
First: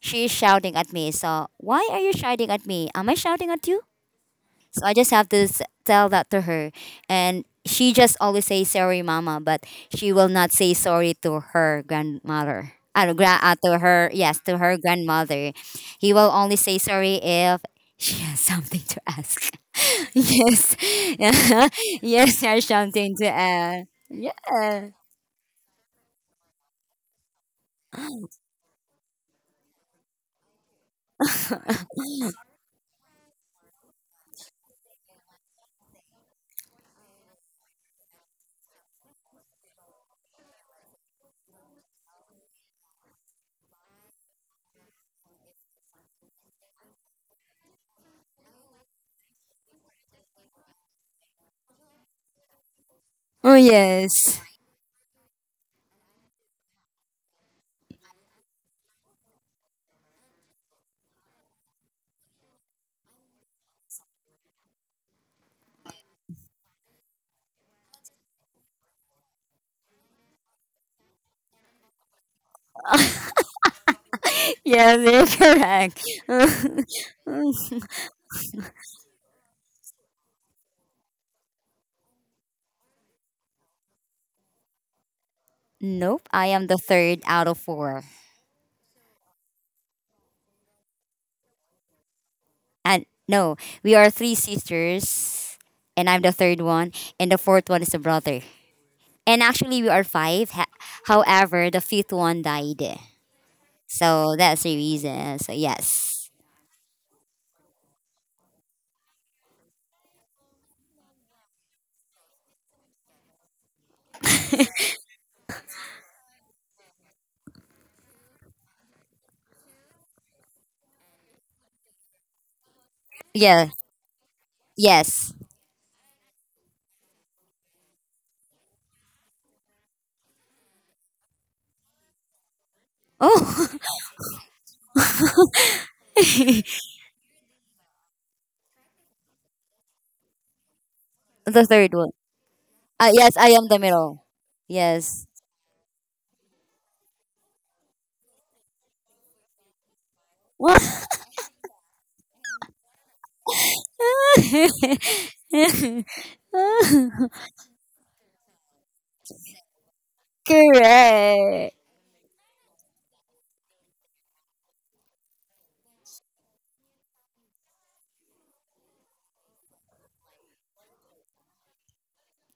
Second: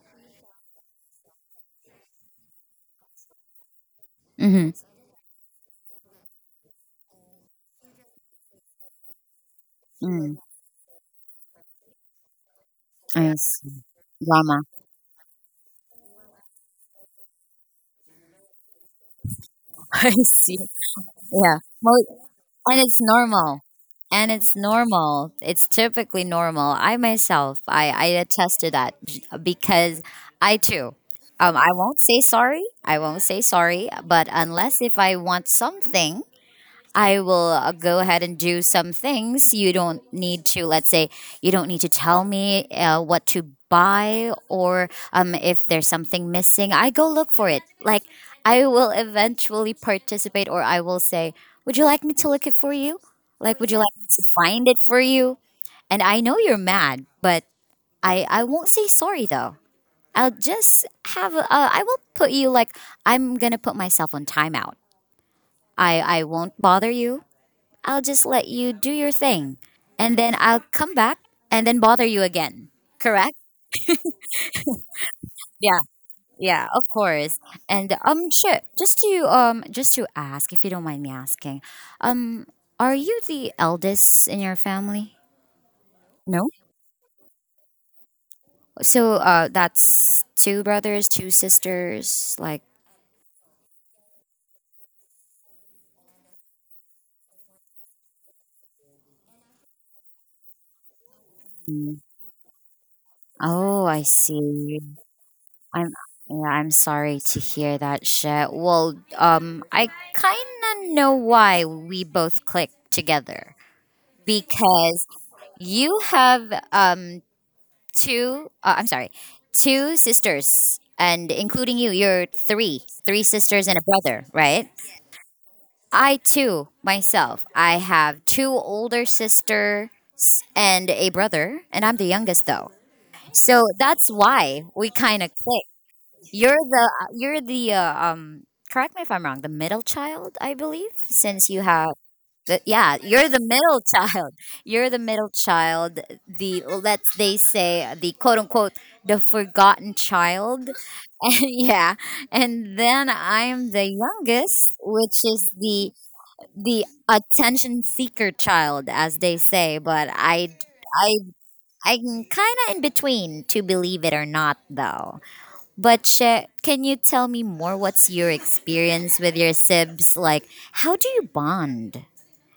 Speaker 2: she's shouting at me. So why are you shouting at me? Am I shouting at you?
Speaker 1: mm,
Speaker 2: So I just have to s- tell that to her, and she just always says sorry, mama, but she will
Speaker 1: mm.
Speaker 2: not say sorry to her grandmother.
Speaker 1: Yes,
Speaker 2: To her yes to
Speaker 1: drama.
Speaker 2: her grandmother he will only say sorry if she has something to ask
Speaker 1: I see.
Speaker 2: yes
Speaker 1: Yeah,
Speaker 2: yes there's
Speaker 1: And it's
Speaker 2: something to
Speaker 1: normal.
Speaker 2: add yeah.
Speaker 1: It's typically normal. I myself, I attest to that, because I too, I won't say sorry. I won't say sorry. But unless if I want something, I will go ahead and do some things. You don't need to, let's say, you don't need to tell me what to buy, or if there's something missing. I go look for it. Like, I will eventually participate, or I will say, would you like me to look it for you?
Speaker 2: Oh,
Speaker 1: Like, would you like me to
Speaker 2: yes.
Speaker 1: find it for you? And I know you're mad, but I won't say sorry though. I'll just have, I will put you like, I'm going to put myself on timeout. I won't bother you. I'll just let you do your thing. And then I'll come back and then bother you again. Correct?
Speaker 2: Yes, you're
Speaker 1: Yeah.
Speaker 2: correct.
Speaker 1: Yeah, of course. And sure, just to ask if you don't mind me asking. Um are you the eldest in your family?
Speaker 2: Nope,
Speaker 1: No.
Speaker 2: I am the third out of four.
Speaker 1: So that's two brothers, two sisters, like.
Speaker 2: And no, we are three sisters, and I'm the third one, and the fourth one is a brother. And actually, we are five. However, the
Speaker 1: Mm.
Speaker 2: fifth one died.
Speaker 1: Oh, I
Speaker 2: So that's the
Speaker 1: see.
Speaker 2: reason. So,
Speaker 1: I'm
Speaker 2: yes.
Speaker 1: yeah, I'm sorry to hear that shit. Well, I kind of know why we both clicked together. Because you have two I'm sorry, two sisters and including you, you're three sisters
Speaker 2: Yeah,
Speaker 1: and a brother, right?
Speaker 2: yes.
Speaker 1: I too myself, I have two older sisters and a brother, and I'm the youngest though. So
Speaker 2: Oh,
Speaker 1: that's why we kind of click. You're the correct me if I'm wrong, the middle child, I believe, since you
Speaker 2: the
Speaker 1: have.
Speaker 2: third one.
Speaker 1: Yeah, you're
Speaker 2: Yes,
Speaker 1: the
Speaker 2: I am the
Speaker 1: middle
Speaker 2: middle.
Speaker 1: child. You're the
Speaker 2: Yes.
Speaker 1: middle child, the let's they say the quote unquote the forgotten child. And yeah, and then I'm the youngest, which is the attention seeker child as they say, but I
Speaker 2: Correct.
Speaker 1: I'm kind of in between, to believe it or not though. But Che, can you tell me more, what's your experience with your sibs? Like how do you bond?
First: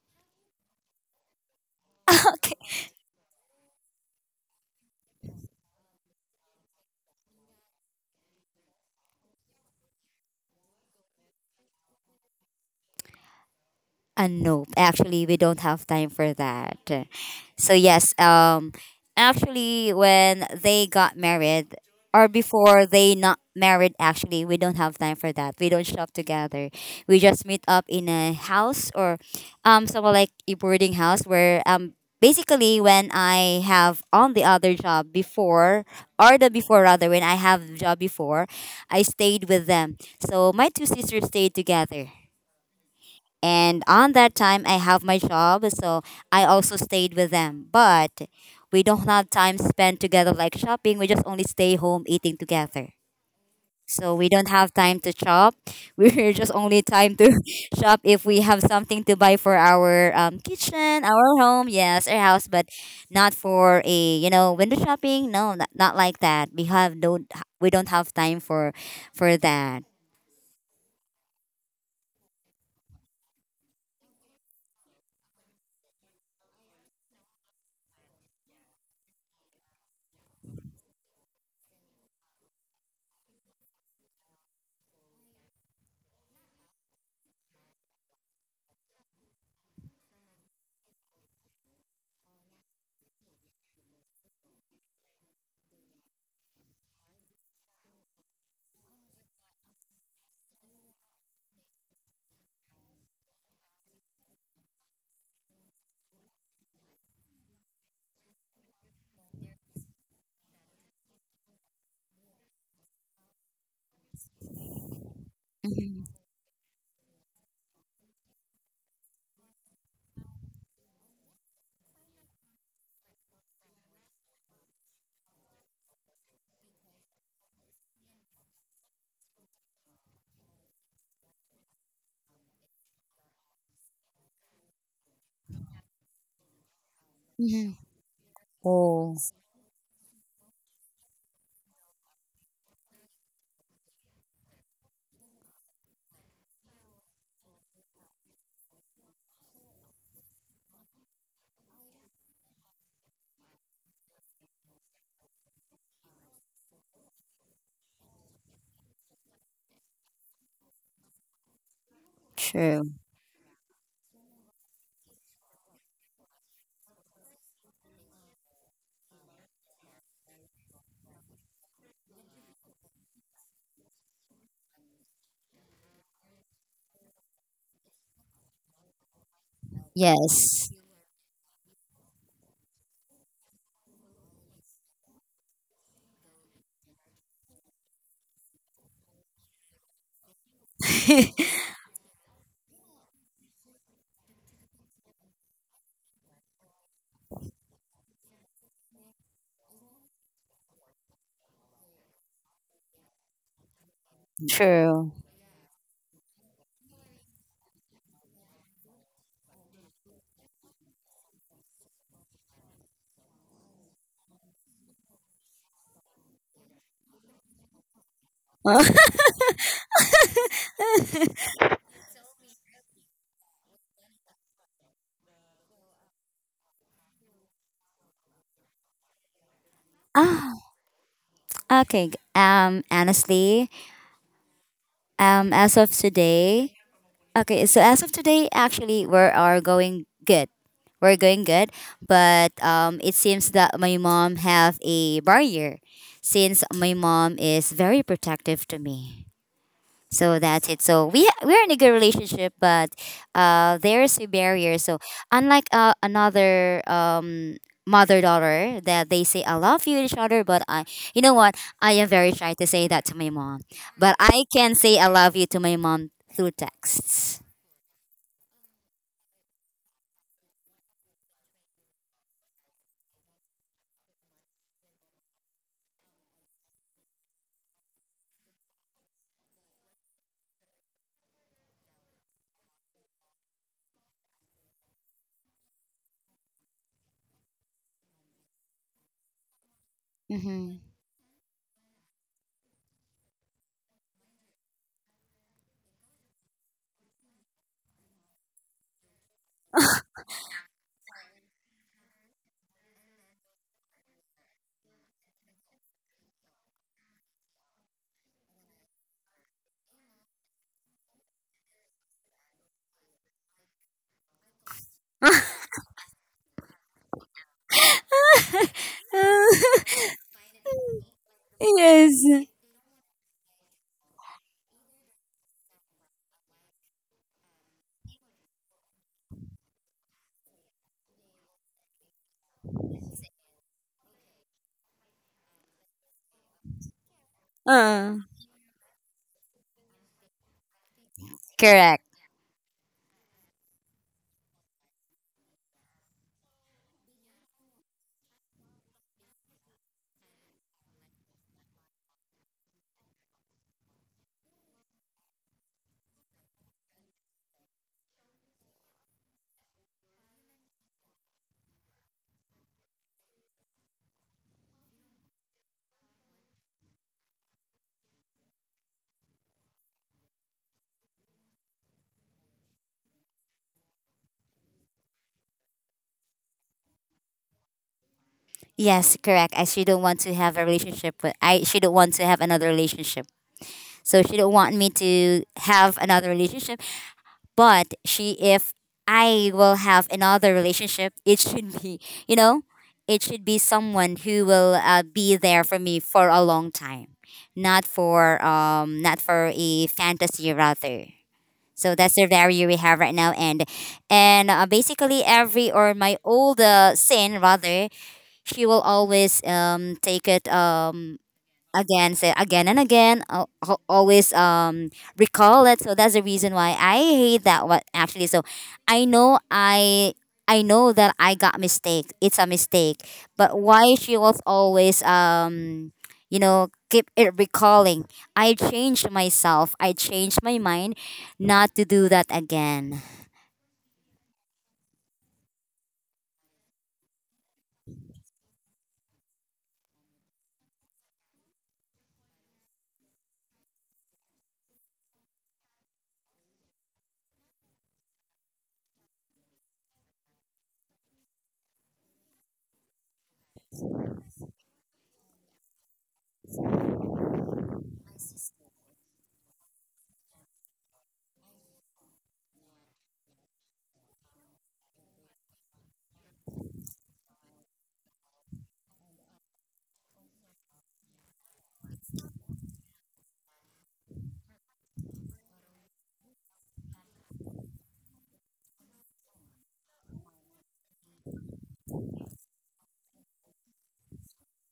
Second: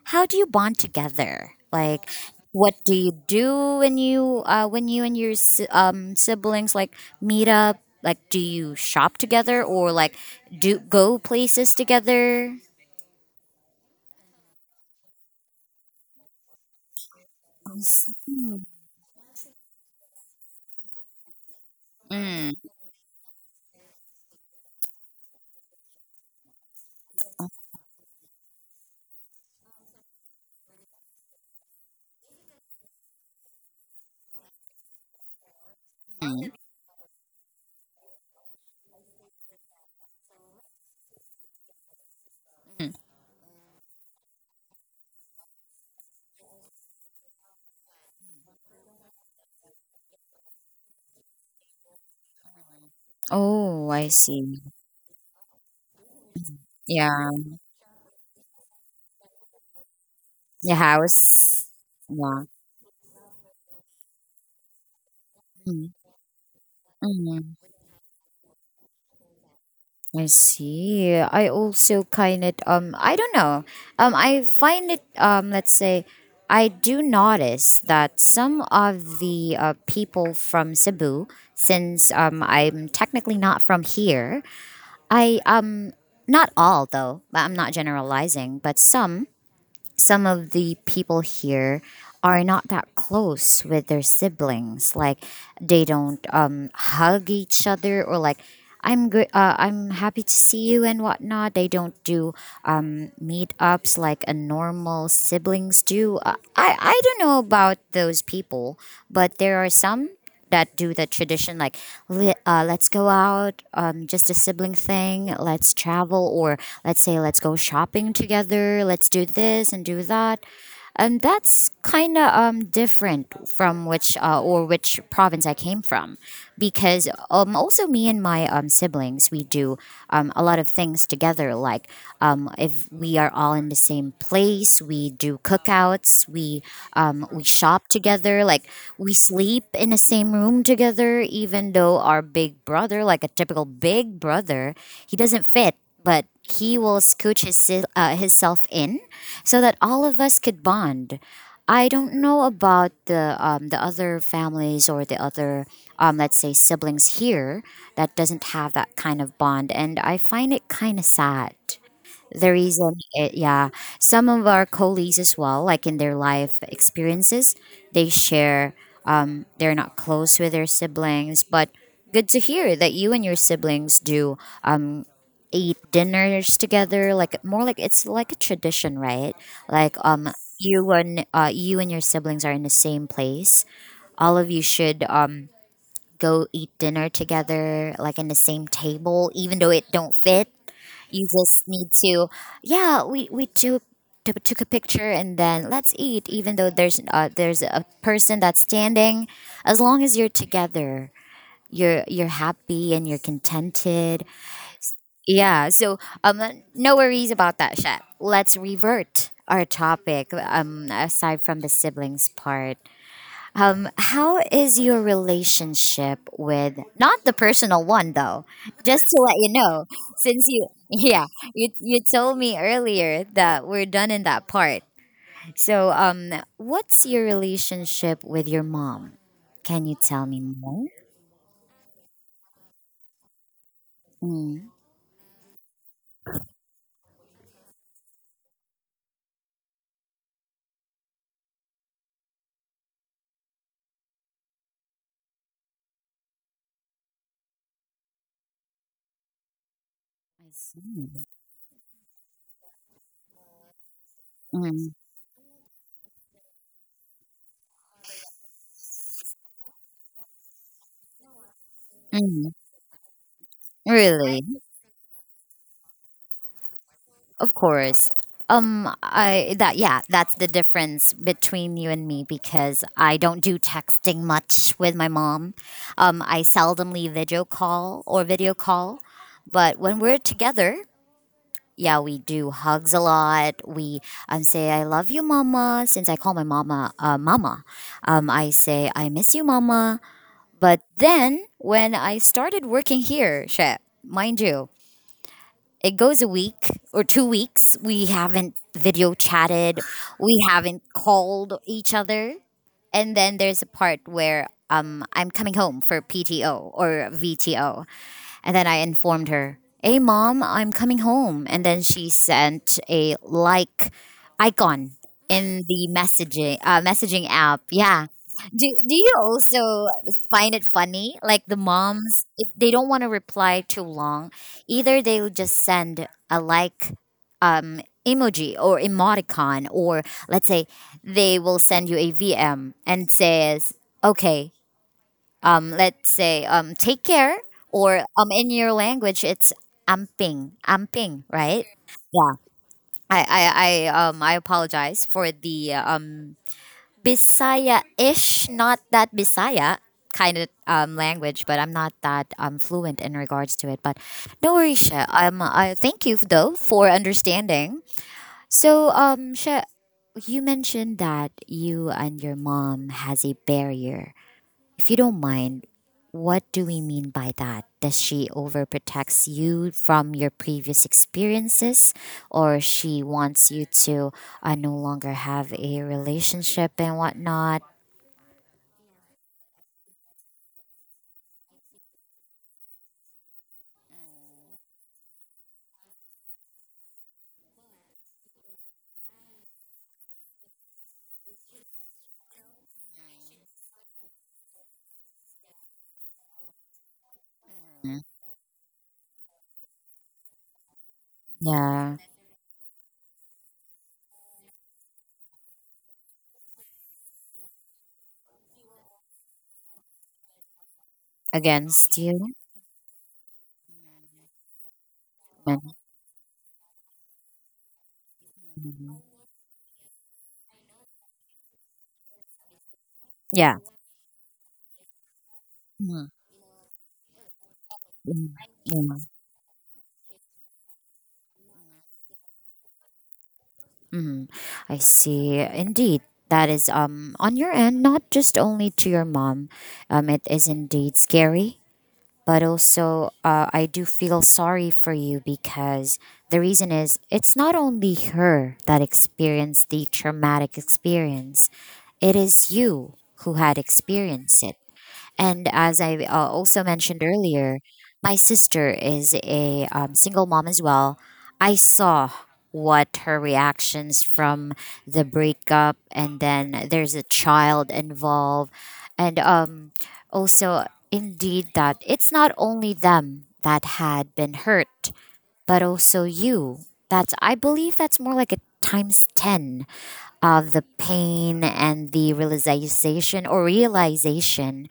Speaker 1: How do you bond together? Like,
Speaker 2: Okay.
Speaker 1: what do you do when you and your siblings like meet up? Like, do you shop together or like do go places together?
Speaker 2: Nope. Actually, we don't have time for that. So yes, actually, when they got married, or
Speaker 1: Mm.
Speaker 2: before they not married, actually, we don't have time for that. We don't shop together. We just meet up in a house or, somewhat like a boarding house where. Basically, when I have on the other job before, or the
Speaker 1: Mm,
Speaker 2: before rather, when I have job before, I stayed with them. So my two sisters stayed together
Speaker 1: mm.
Speaker 2: and on that time I have my job so I also stayed with them but we don't have time spent together like shopping we just only stay home eating together
Speaker 1: Oh, I
Speaker 2: so we don't
Speaker 1: see.
Speaker 2: have time to shop we're just only time
Speaker 1: Yeah,
Speaker 2: to shop if we have something to buy for our
Speaker 1: your
Speaker 2: kitchen our home
Speaker 1: house.
Speaker 2: yes our
Speaker 1: Yeah.
Speaker 2: house but not for a you know window shopping no not like that we have don't
Speaker 1: Mm.
Speaker 2: we don't have time for that.
Speaker 1: I see. I also kind of I don't know. I find it let's say I do notice that some of the people from Cebu, since I'm technically not from here, I not all though, but I'm not generalizing, but some of the people here are not that close with their siblings. Like they don't hug each other or like I'm good. I'm happy to see you and whatnot. They don't do meetups like a normal siblings do. I don't know about those people, but there are some that do the tradition, like let's go out, just a sibling thing, let's
Speaker 2: Mhm.
Speaker 1: travel, or let's say let's go shopping together, let's do this and do that. And that's kind of different from which or which province I came from, because also me and my siblings, we do a lot of things together, like if we are all in the same place, we do cookouts, we we
Speaker 2: Mhm.
Speaker 1: shop together. Like we
Speaker 2: Oh
Speaker 1: sleep in the same room together, even though our big brother, like a typical big brother, he doesn't fit. But he will scooch his his self in so that all of us could bond. I don't know about the other families or the other let's say siblings here that doesn't have that kind of bond, and I find it kind of sad. The
Speaker 2: true
Speaker 1: reason, it, yeah, some of our colleagues as well, like in their life experiences, they share. They're not close with their siblings, but good to hear that you and your siblings do um eat dinners together. Like, more like it's like a tradition, right? Like
Speaker 2: yes
Speaker 1: you and you and your siblings are in the same place. All of you should go eat dinner together, like in the same table, even though it don't fit, you just need to, yeah, we took took a picture and then let's eat. Even though there's a person that's standing, as long as you're together, you're happy and you're contented.
Speaker 2: true.
Speaker 1: Yeah. So um, no worries about that, Shep. Let's revert our topic. Aside from the siblings part. How is your relationship with not the personal one though? Just to let you know, since you yeah, you told me earlier that we're done in that part. So what's your relationship with your mom? Can you tell me
Speaker 2: Ah,
Speaker 1: more?
Speaker 2: okay. Honestly,
Speaker 1: Mm.
Speaker 2: as of today, okay. So as of today, actually, we are going good. We're going good, but it seems that my mom have a barrier, since my mom is very protective to me. So that's it. So we we're in a good relationship, but there's a barrier.
Speaker 1: Mm,
Speaker 2: So unlike another mother daughter that they say I love you to each other, but I you know what I am
Speaker 1: mm.
Speaker 2: very shy
Speaker 1: Mm.
Speaker 2: to say that to my mom, but
Speaker 1: Really?
Speaker 2: I can say I love you to my mom through texts.
Speaker 1: Of course. I that, yeah, that's the difference between you and me, because I don't do texting much with my mom. I seldomly video call or video call, but when we're together, yeah, we do hugs a lot. We say I love you, mama. Since I call my mama, mama, I say I miss you, mama.
Speaker 2: Mm-hmm.
Speaker 1: But then when I started working here, shit, mind you, it goes a week or 2 weeks. We haven't video chatted. We haven't called each other. And then there's a part where I'm coming home for PTO or VTO. And then I informed her, Hey, mom, I'm coming home. And then she sent a like icon in the messaging app. Yeah. Do, do you also find it funny? Like the moms,
Speaker 2: Yes.
Speaker 1: if they don't want to reply too long, either they'll just send a like emoji or emoticon, or let's say they will send you a VM and says, okay, let's say take care or
Speaker 2: Uh,
Speaker 1: in your language it's amping amping, right?
Speaker 2: correct.
Speaker 1: Yeah. I apologize for the bisaya-ish, not that bisaya kind of language, but I'm not that fluent in regards to it, but no worries, Sha. I thank you though for understanding. So Sha, you mentioned that you and your mom has a barrier. If you don't mind, what do we mean by that? Does she overprotects you from your previous experiences, or she wants you to no longer have a relationship and whatnot?
Speaker 2: Yes, correct. I she don't want to have a relationship, but I she don't want to have another relationship. So she don't want me to have another relationship. But she, if I will have another relationship, it should be, you know, it should be someone who will be there for me for a long time, not
Speaker 1: Mm.
Speaker 2: for not for a fantasy rather. So
Speaker 1: Yeah.
Speaker 2: that's the value we have right now, and basically every or my old sin rather, she will always take it
Speaker 1: Against
Speaker 2: again
Speaker 1: you?
Speaker 2: say again and again always recall
Speaker 1: And,
Speaker 2: it so that's the reason why I hate that one actually so i
Speaker 1: mhm.
Speaker 2: know i I know that I got mistake it's a mistake
Speaker 1: Yeah.
Speaker 2: but why she was always
Speaker 1: Mhm.
Speaker 2: you know keep it recalling
Speaker 1: Mhm.
Speaker 2: I
Speaker 1: Yeah.
Speaker 2: changed myself I changed my mind not to do that again.
Speaker 1: Mhm. I see. Indeed. That is on your end, not just only to your mom. It is indeed scary, but also I do feel sorry for you, because the reason is it's not only her that experienced the traumatic experience, it is you who had experienced it. And as I also mentioned earlier, my sister is a single mom as well. I saw what her reactions from the breakup, and then there's a child involved, and also indeed that it's not only them that had been hurt, but also you. That's, I believe that's more like a times ten of the pain and the realization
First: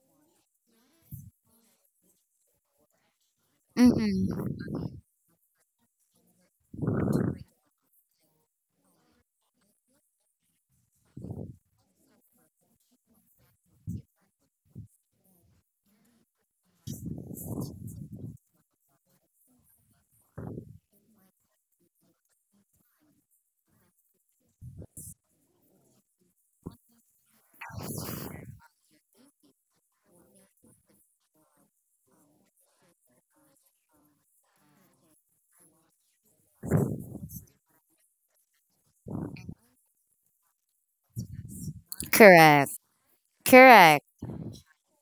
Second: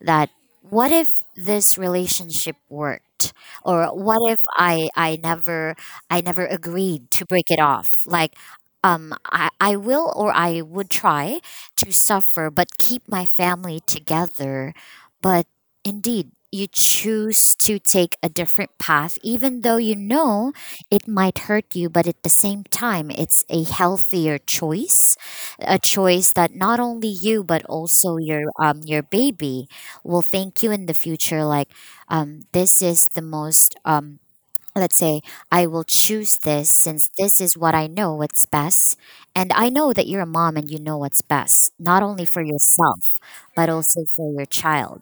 Speaker 1: that what if this relationship worked, or what if
Speaker 2: Mm-hmm.
Speaker 1: I never, I never agreed to break it off, like I will or I would try to suffer but keep my family together. But indeed you choose to take a different path, even though you know it might hurt you, but at the same time it's a healthier choice, a choice that not only you but also your baby will thank you in the future. Like this is the most let's say I will choose this, since this is what I know what's best. And I know that you're a mom, and you know what's best not only for
Speaker 2: Correct.
Speaker 1: yourself but also
Speaker 2: Correct.
Speaker 1: for your child.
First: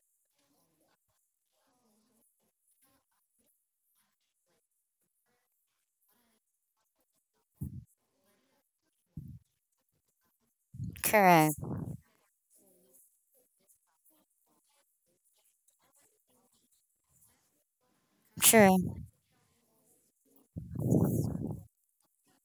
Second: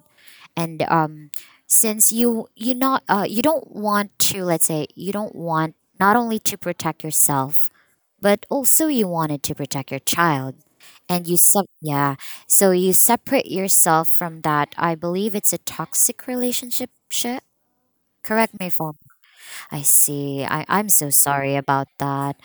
Speaker 1: And since you don't want to, let's say, you don't want not only to protect yourself but also you wanted to protect your child, and you
Speaker 2: Correct.
Speaker 1: sub, yeah, so you separate yourself from that. I believe it's a toxic relationship, shi-, correct me if I'm.
Speaker 2: Sure.
Speaker 1: I see. I'm so sorry about that.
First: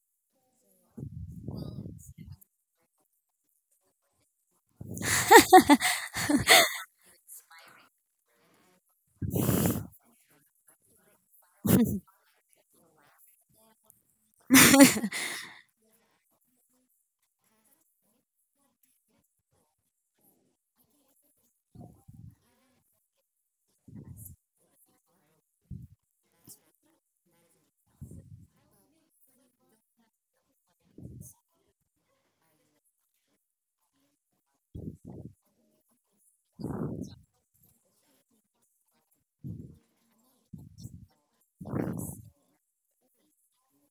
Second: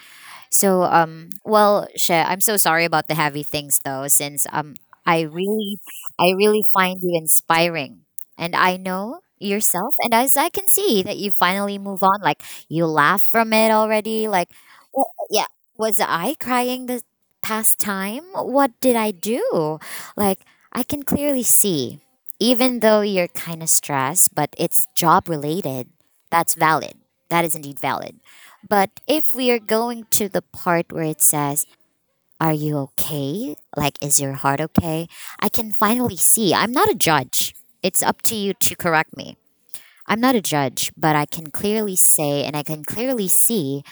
Speaker 1: So well, Shay, I'm so sorry about the heavy things though, since I really, I really find you inspiring. And I know yourself, and as I can see that you finally move on, like you laugh from it already. Like, well, yeah. Was I crying the past time? What did I do? Like, I can clearly see. Even though you're kinda stressed, but it's job related, that's valid. That is indeed valid. But if we are going to the part where it says, Are you okay? Like, is your heart okay? I can finally see. I'm not a judge. It's up to you to correct me. I'm not a judge, but I can clearly say and I can clearly see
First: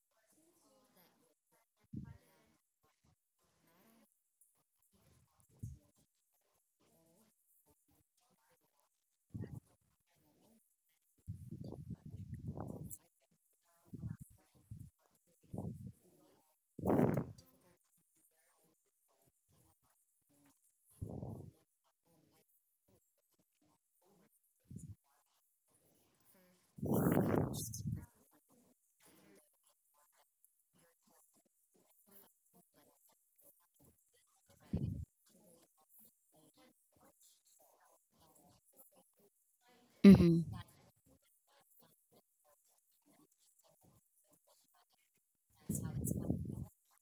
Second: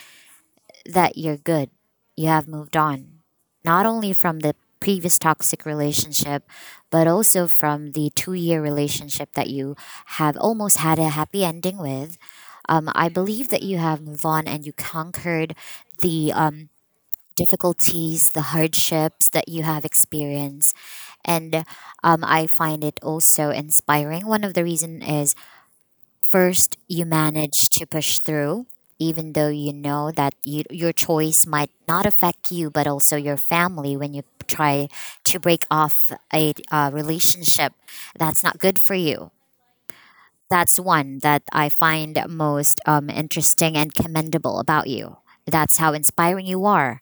Speaker 1: that you're good. You have moved on, not only from the previous toxic relationship, but also from the 2 year relationship that you have almost had a happy ending with. I believe that you have moved on and you conquered the difficulties, the hardships that you have experienced. And I find it also inspiring. One of the reason is, First, you manage to push through, even though you know that you, your choice might not affect you, but also your family, when you try to break off a relationship that's not good for you.
Speaker 2: Mm-hmm.
Speaker 1: That's one that I find most interesting and commendable about you. That's how inspiring you are.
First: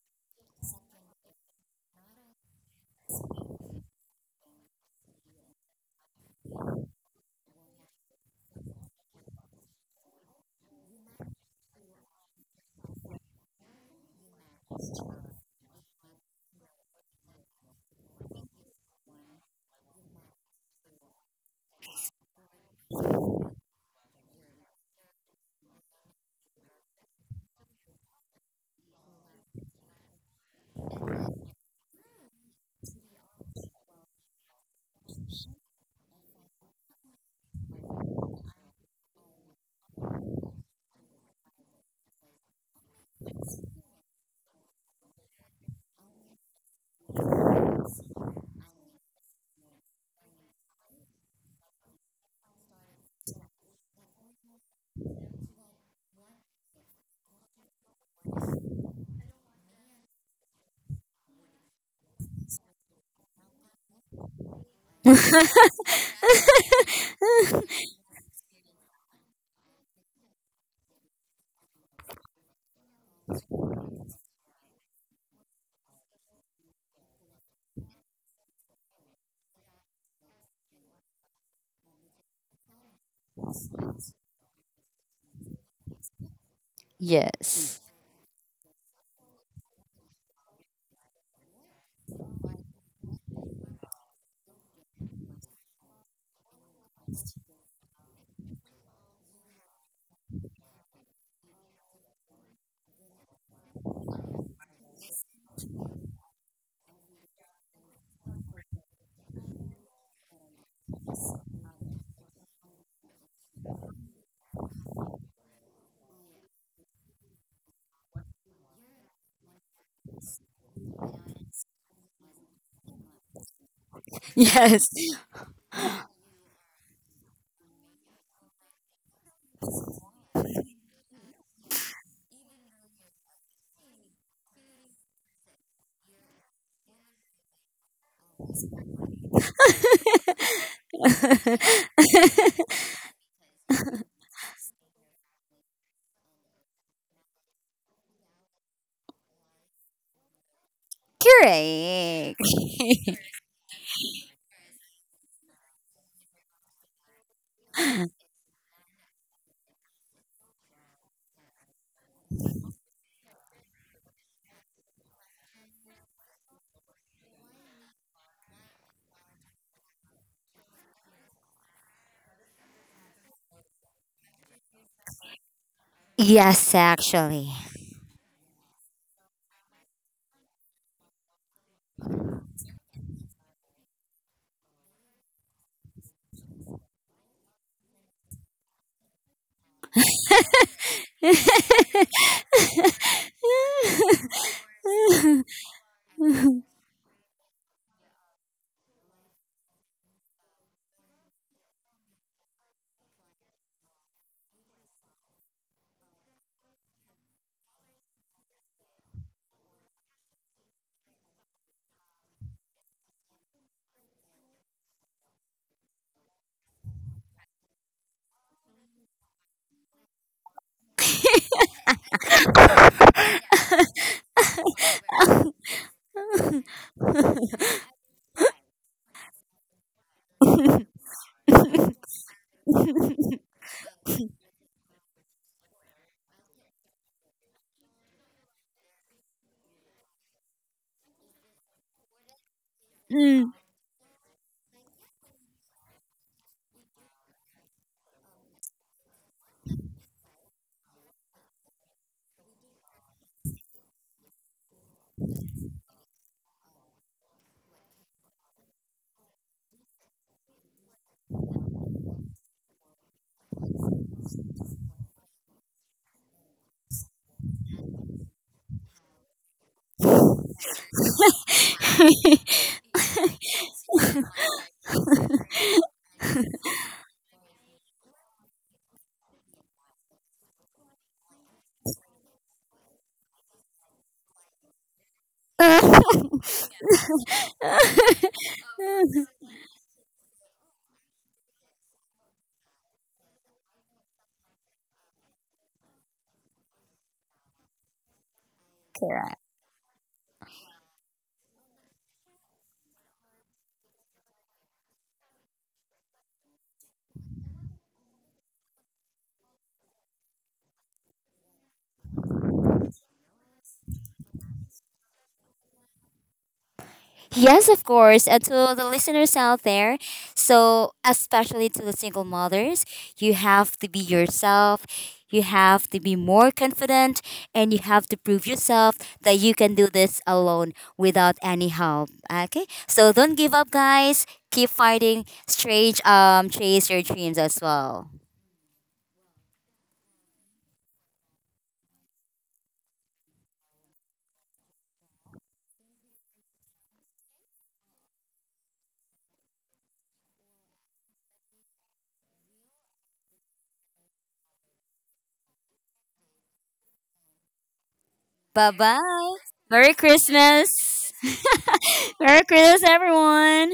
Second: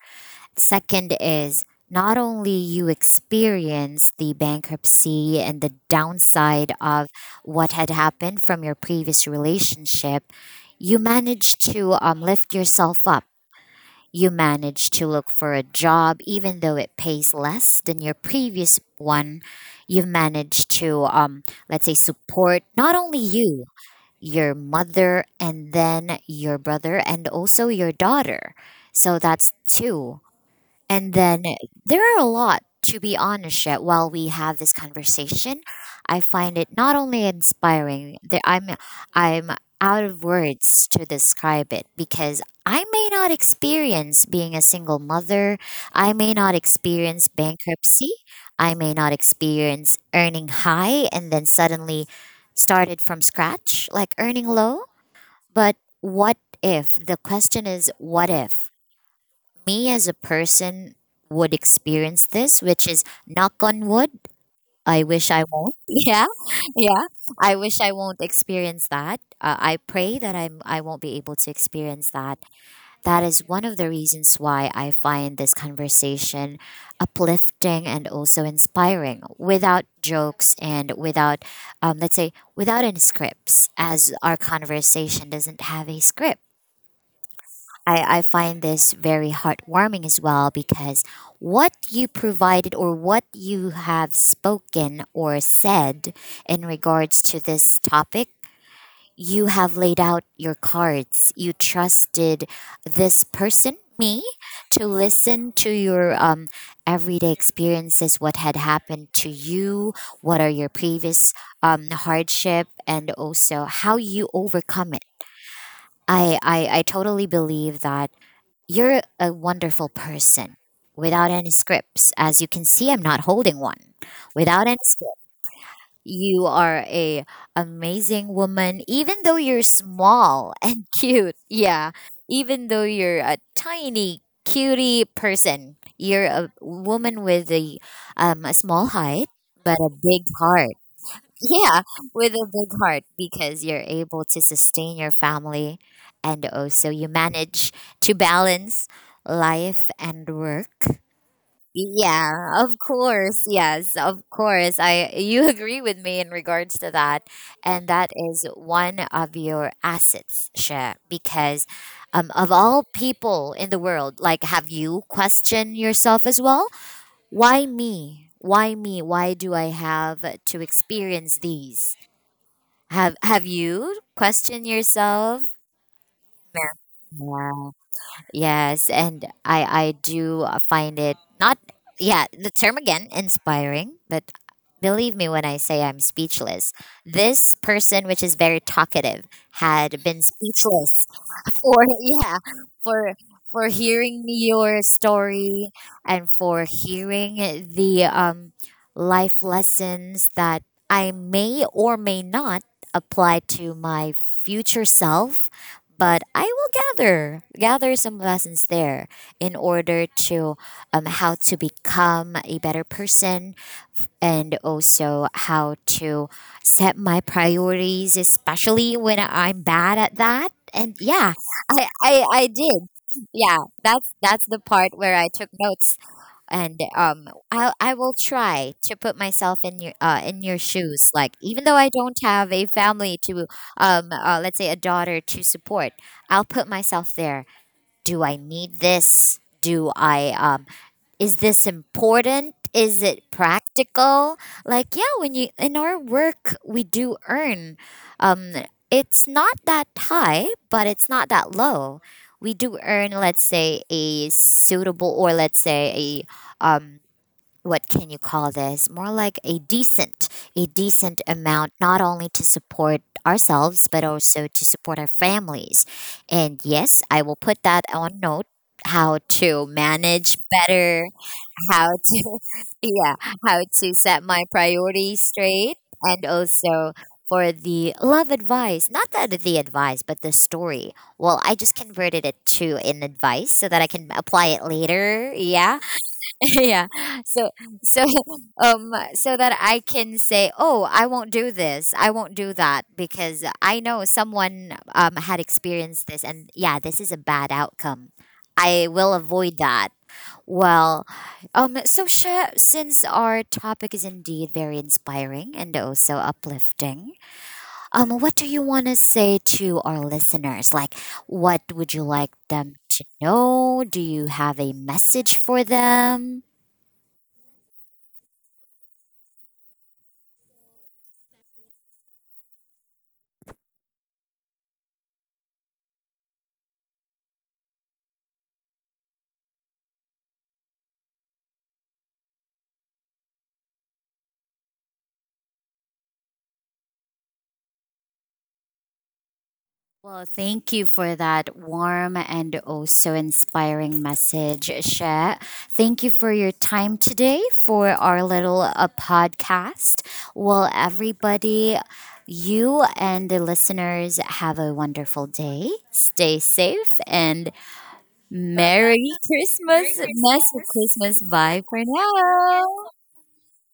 Speaker 1: Second is, not only you experience the bankruptcy and the downside of what had happened from your previous relationship, you manage to lift yourself up. You manage to look for a job, even though it pays less than your previous one. You've managed to, let's say, support not only you, your mother, and then your brother, and also your daughter. So that's two. And then there are a lot, to be honest, yet while we have this conversation, I find it not only inspiring, that I'm out of words to describe it because I may not experience being a single mother, I may not experience bankruptcy, I may not experience earning high and then suddenly started from scratch, like earning low. But what if? The question is what if me as a person would experience this, which is knock on wood. I wish I won't. Yeah, yeah. I wish I won't experience that. I pray that I'm. I won't be able to experience that. That is one of the reasons why I find this conversation uplifting and also inspiring. Without jokes and without, let's say, without any scripts, as our conversation doesn't have a script.
Speaker 2: Yes.
Speaker 1: I find this very heartwarming as well because what you provided or what you have spoken or said in regards to this topic, you have laid out your cards. You trusted this person, me, to listen to your everyday experiences, what had happened to you, what are your previous hardship, and also how you overcome it. I totally believe that you're a wonderful person. Without any scripts, as you can see, I'm not holding one. Without any
Speaker 2: Yes.
Speaker 1: script, you are a amazing woman, even though you're small and cute. Yeah, even though you're a tiny cutie person, you're a woman with a small height but a big heart. Yeah, with a big heart because you're able to sustain your family and also you manage to balance life and work.
Speaker 2: Correct.
Speaker 1: Yeah, of course. Yes, of course. I you agree with me in regards to that. And that is one of your assets, Sha, because of all people in the world, like have you questioned yourself as well? Why me? Why me? Why do I have to experience these? Have you questioned yourself?
Speaker 2: Yes, actually.
Speaker 1: Yeah. Yes, and I do find it not, yeah, the term again inspiring, but believe me when I say I'm speechless. This person which is very talkative had been speechless for, yeah, for for hearing your story and for hearing the life lessons that I may or may not apply to my future self, but I will gather some lessons there in order to, how to become a better person and also how to set my priorities, especially when I'm bad at that. And yeah, I did, yeah, that's the part where I took notes. And I will try to put myself in your shoes, like even though I don't have a family to, let's say, a daughter to support, I'll put myself there. Do I need this? Do I is this important? Is it
Speaker 2: Mm.
Speaker 1: practical? Like yeah, when you in our work, we do earn, um it's not that high but it's not that low. We do earn, let's say, a suitable, or let's say a, um what can you call this, more like a decent, a decent amount, not only to support ourselves but also to support our families. And yes, I will put that on note, how to manage better, how to yeah, how to set my priorities straight. And also for the love advice, not that the advice but the story, well I just converted it to an advice so that I can apply it later. Yeah. Yeah. So so so that I can say, oh, I won't do this, I won't do that, because I know someone had experienced this and yeah, this is a bad outcome. I will
Speaker 2: Correct.
Speaker 1: avoid that. Well, so Sha, since our topic is indeed very inspiring and also uplifting, what do you want to say to our listeners? Like what would you like them to know? Do you have a message for them?
Speaker 2: Yes, of course. And to the listeners out there, so especially to the single mothers, you have to be yourself. You have to be more confident and you have to prove yourself that you can do this alone without any help. Okay? So don't give up, guys. Keep fighting. Strange, chase your dreams as well.
Speaker 1: Well, thank you for that warm and also inspiring message, She. Thank you for your time today for our little podcast. Well, everybody, you and the listeners have a wonderful day. Stay safe and
Speaker 2: Bye
Speaker 1: Merry
Speaker 2: bye.
Speaker 1: Christmas. Merry
Speaker 2: Merry
Speaker 1: Christmas. Merry
Speaker 2: Christmas.
Speaker 1: Christmas. Bye for
Speaker 2: Merry
Speaker 1: now.
Speaker 2: Christmas, everyone.